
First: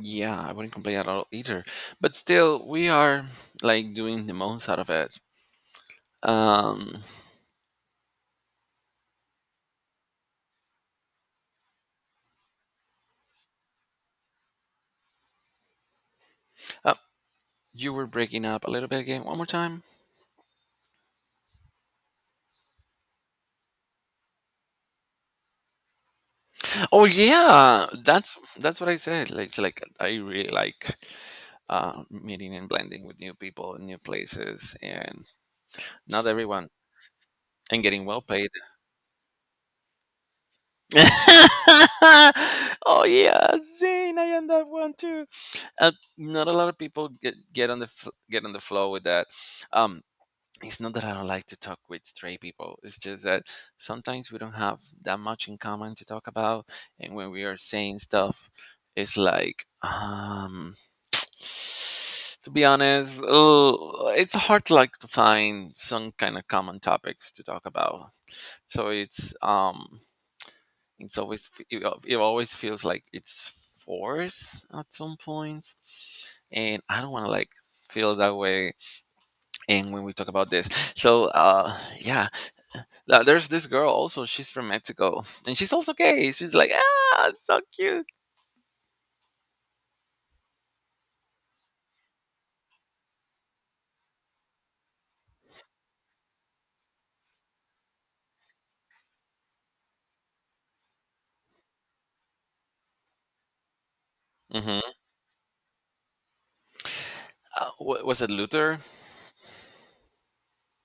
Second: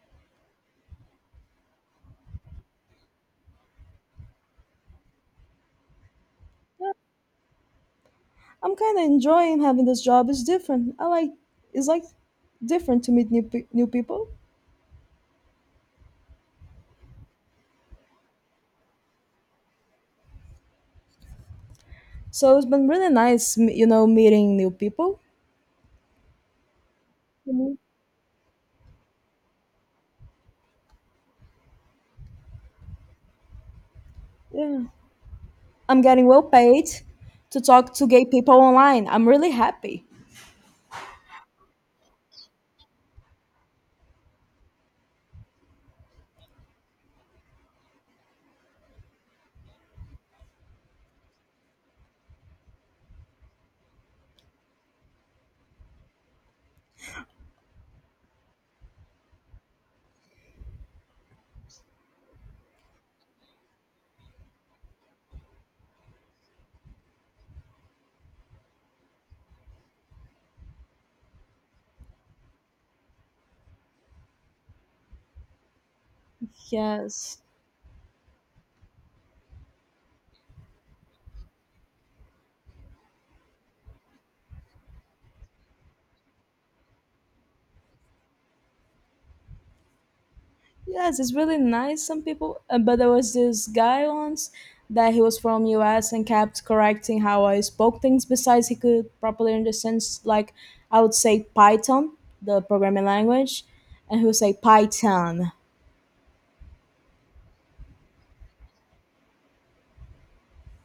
S1: Yeah, I wouldn't complain at all either. But still, we are like doing the most out of it. Um,
S2: I'm kind of enjoying having this job. It's different. I like it's like different to meet new new people.
S1: You were breaking up a little bit again. One more time.
S2: So it's been really nice, meeting new people.
S1: Oh
S2: Mhm.
S1: yeah, that's what I said. Like, it's like I really like meeting and blending with new people, and new places,
S2: Yeah,
S1: and
S2: I'm
S1: not
S2: getting well
S1: everyone,
S2: paid to
S1: and
S2: talk
S1: getting
S2: to
S1: well
S2: gay
S1: paid.
S2: people online. I'm really happy.
S1: Oh yeah, Zane, I am that one too. Uh, Not a lot of people get on the flow with that. Um, it's not that I don't like to talk with straight people. It's just that sometimes we don't have that much in common to talk about, and when we are saying stuff, it's like, to be honest, it's hard to like to find some kind of common topics to talk about. So it always feels like it's forced at some points, and I don't want to
S2: Yes.
S1: like feel that way. And when we talk about this, so yeah, now, there's this girl also. She's from Mexico, and she's also gay. She's like, ah, it's so cute.
S2: Yes, it's really nice. Some people, but there was this guy once that he was from US and kept correcting how I spoke things. Besides, he could properly understand like I would say Python, the programming language, and he would say
S1: Hmm.
S2: Python.
S1: Was it Luther?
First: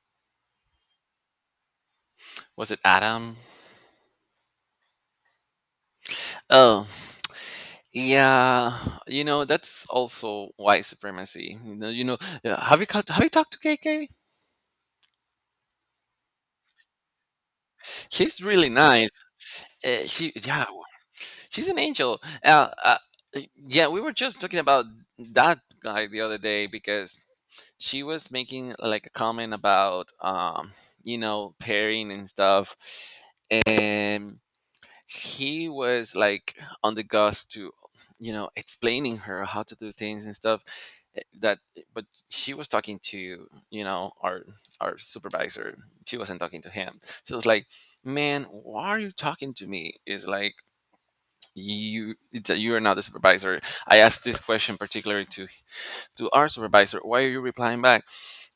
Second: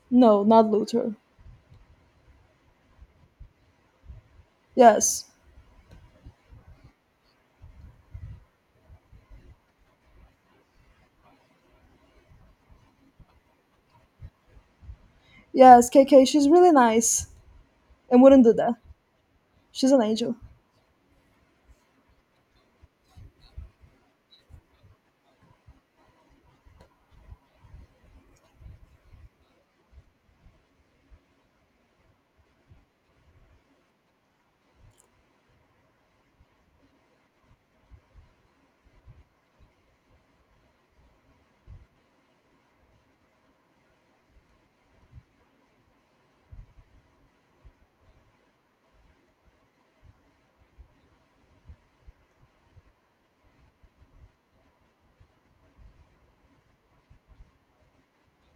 S2: No, not Luther.
S1: Was it Adam?
S2: Yes,
S1: Oh, yeah. You know, that's also white supremacy. You know. You know. Yeah, have you talked to KK?
S2: yes, KK. She's really nice and
S1: She's
S2: wouldn't do
S1: really
S2: that.
S1: nice.
S2: She's an
S1: Uh, she,
S2: angel.
S1: yeah, she's an angel. Uh, uh, yeah, we were just talking about that guy the other day because she was making like a comment about pairing and stuff, and he was like on the gust to, explaining her how to do things and stuff, eh, that but she was talking to, our supervisor. She wasn't talking to him, so it's like, man, why are you talking to me? Is like, you are not the supervisor. I asked this question particularly to our supervisor. Why are you replying back?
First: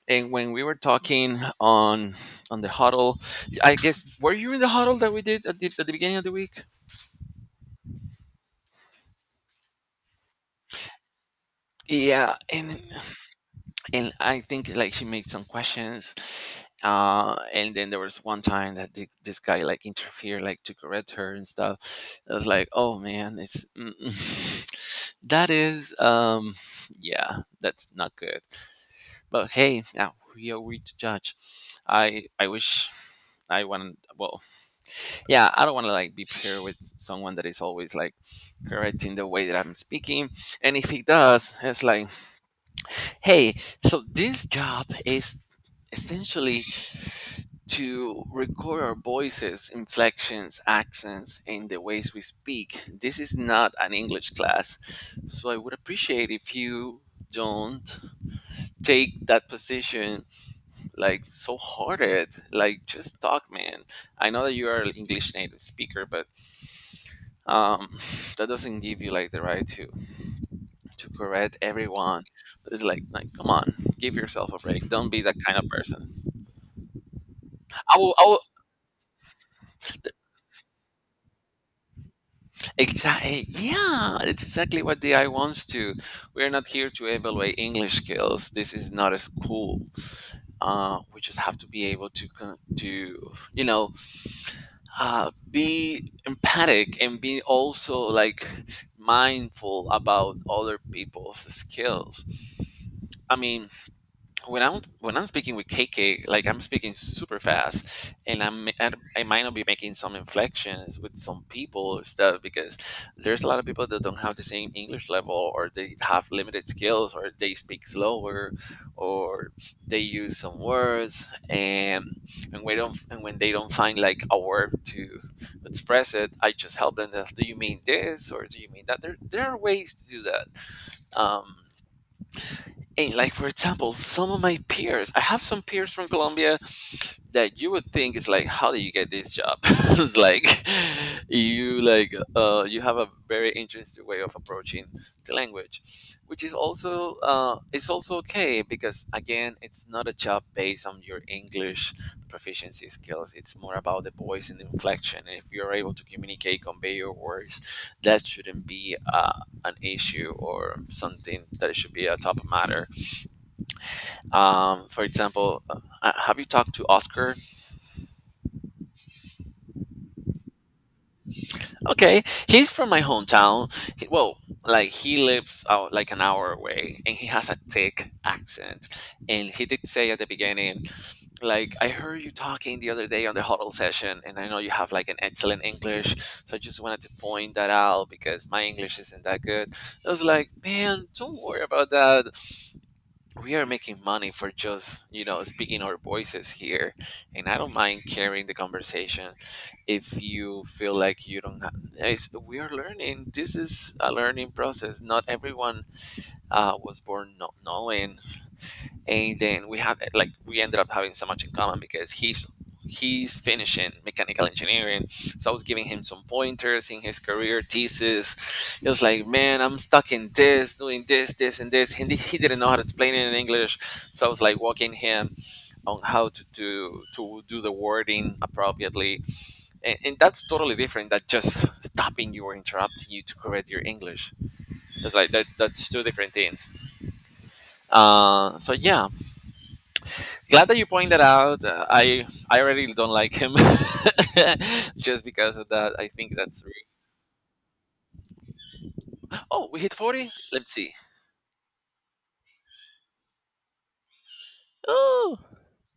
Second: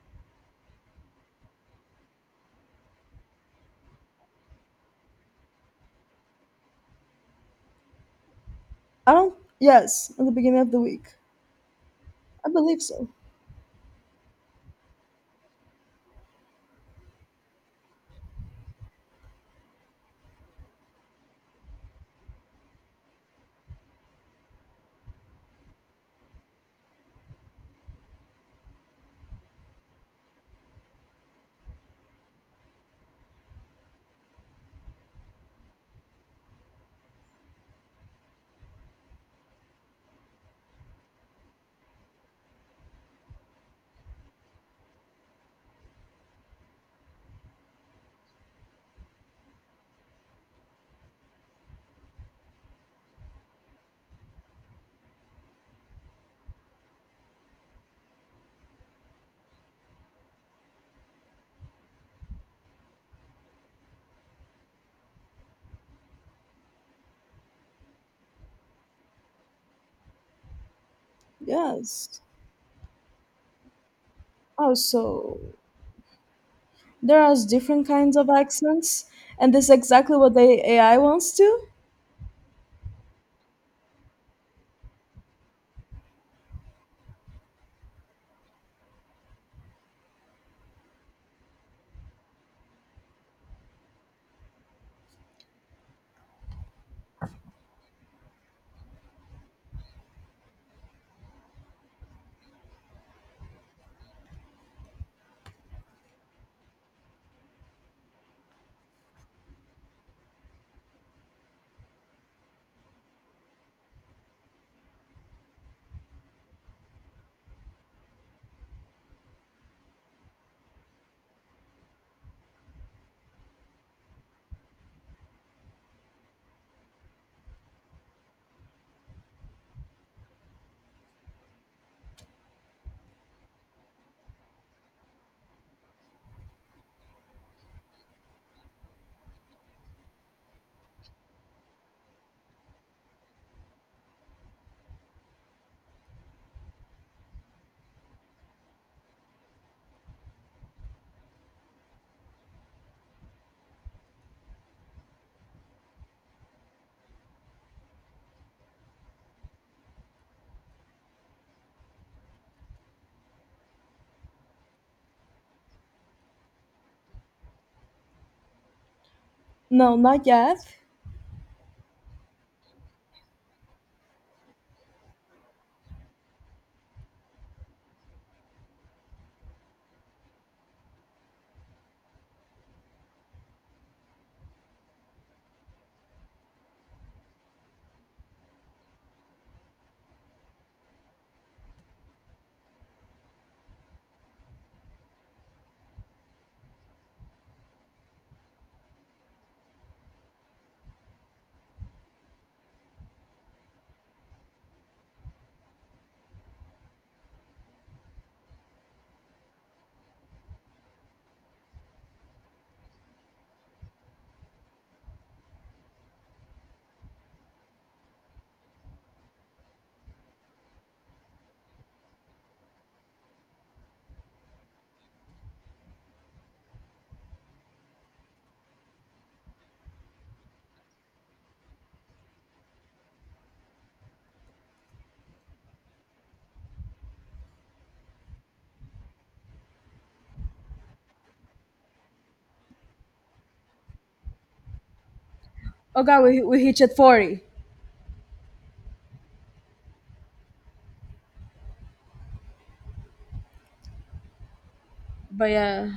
S1: And when we were talking on the huddle, I guess, were you in the huddle that we did at the beginning of the week?
S2: I don't. Yes, at the beginning of the week,
S1: Yeah,
S2: I
S1: and
S2: believe so.
S1: and I think like she made some questions, and then there was one time that this guy like interfered, like to correct her and stuff. I was like, oh man, that is yeah, that's not good. But hey, now we are we to judge. I wish I wanted, well, yeah, I don't want to like be paired with someone that is always like correcting the way that I'm speaking. And if he does, it's like, hey, so this job is essentially to record our voices, inflections, accents, and the ways we speak. This is not an English class, so I would appreciate if you don't take that position like so hard at it. Like, just talk, man. I know that you are an English native speaker, but um, that doesn't give you like the right to correct
S2: Yes.
S1: everyone. It's like, come on, give yourself a break. Don't be that
S2: Also,
S1: kind of person.
S2: there are different
S1: I will,
S2: kinds
S1: I
S2: of
S1: will
S2: accents, and this is exactly what the AI wants to.
S1: exactly, yeah. It's exactly what the I wants to. We're not here to evaluate English skills. This is not a school. We just have to be able to to be empathic and be also like mindful about other people's skills. I mean, when I'm speaking with KK, like I'm speaking super fast, and I might not be making some inflections with some people or stuff because there's a lot of people that don't have the same English level, or they have limited skills, or they speak slower, or they use some words, and we don't, and when they don't find like a word to express it, I just help them. As, do you mean this or do you mean that? There are ways to do that. Um, and like for example, some of my peers, I have some peers from Colombia that you would think is like, how do you get this job? It's like, you have a very interesting way of approaching the language, which is also okay because again, it's not a job based on your English proficiency skills. It's more about the voice and the inflection. And if you're able to communicate, convey your words, that shouldn't be an issue or something that should be a top matter. For example, have you talked to Oscar?
S2: No, not yet.
S1: Okay, he's from my hometown. Well, like he lives out like an hour away, and he has a thick accent. And he did say at the beginning, like, "I heard you talking the other day on the huddle session, and I know you have like an excellent English, so I just wanted to point that out because my English isn't that good." I was like, "Man, don't worry about that. We are making money for just, speaking our voices here, and I don't mind carrying the conversation. If you feel like you don't have, we are learning. This is a learning process. Not everyone was born not knowing. And then we have like we ended up having so much in common because he's finishing mechanical engineering, so I was giving him some pointers in his career thesis. He was like, man, I'm stuck in this doing this, this, and this. He didn't know how to explain it in English, so I was like walking him on how to do the wording appropriately. And that's totally different than just stopping you or interrupting you to correct your English. It's like, that's two different things. So yeah, glad that you point that out. I already don't like him just because of that.
S2: Oh
S1: I
S2: god,
S1: think
S2: we
S1: that's
S2: we
S1: rude."
S2: hit at 40.
S1: Oh, we hit 40. Let's see. Oh,
S2: But yeah.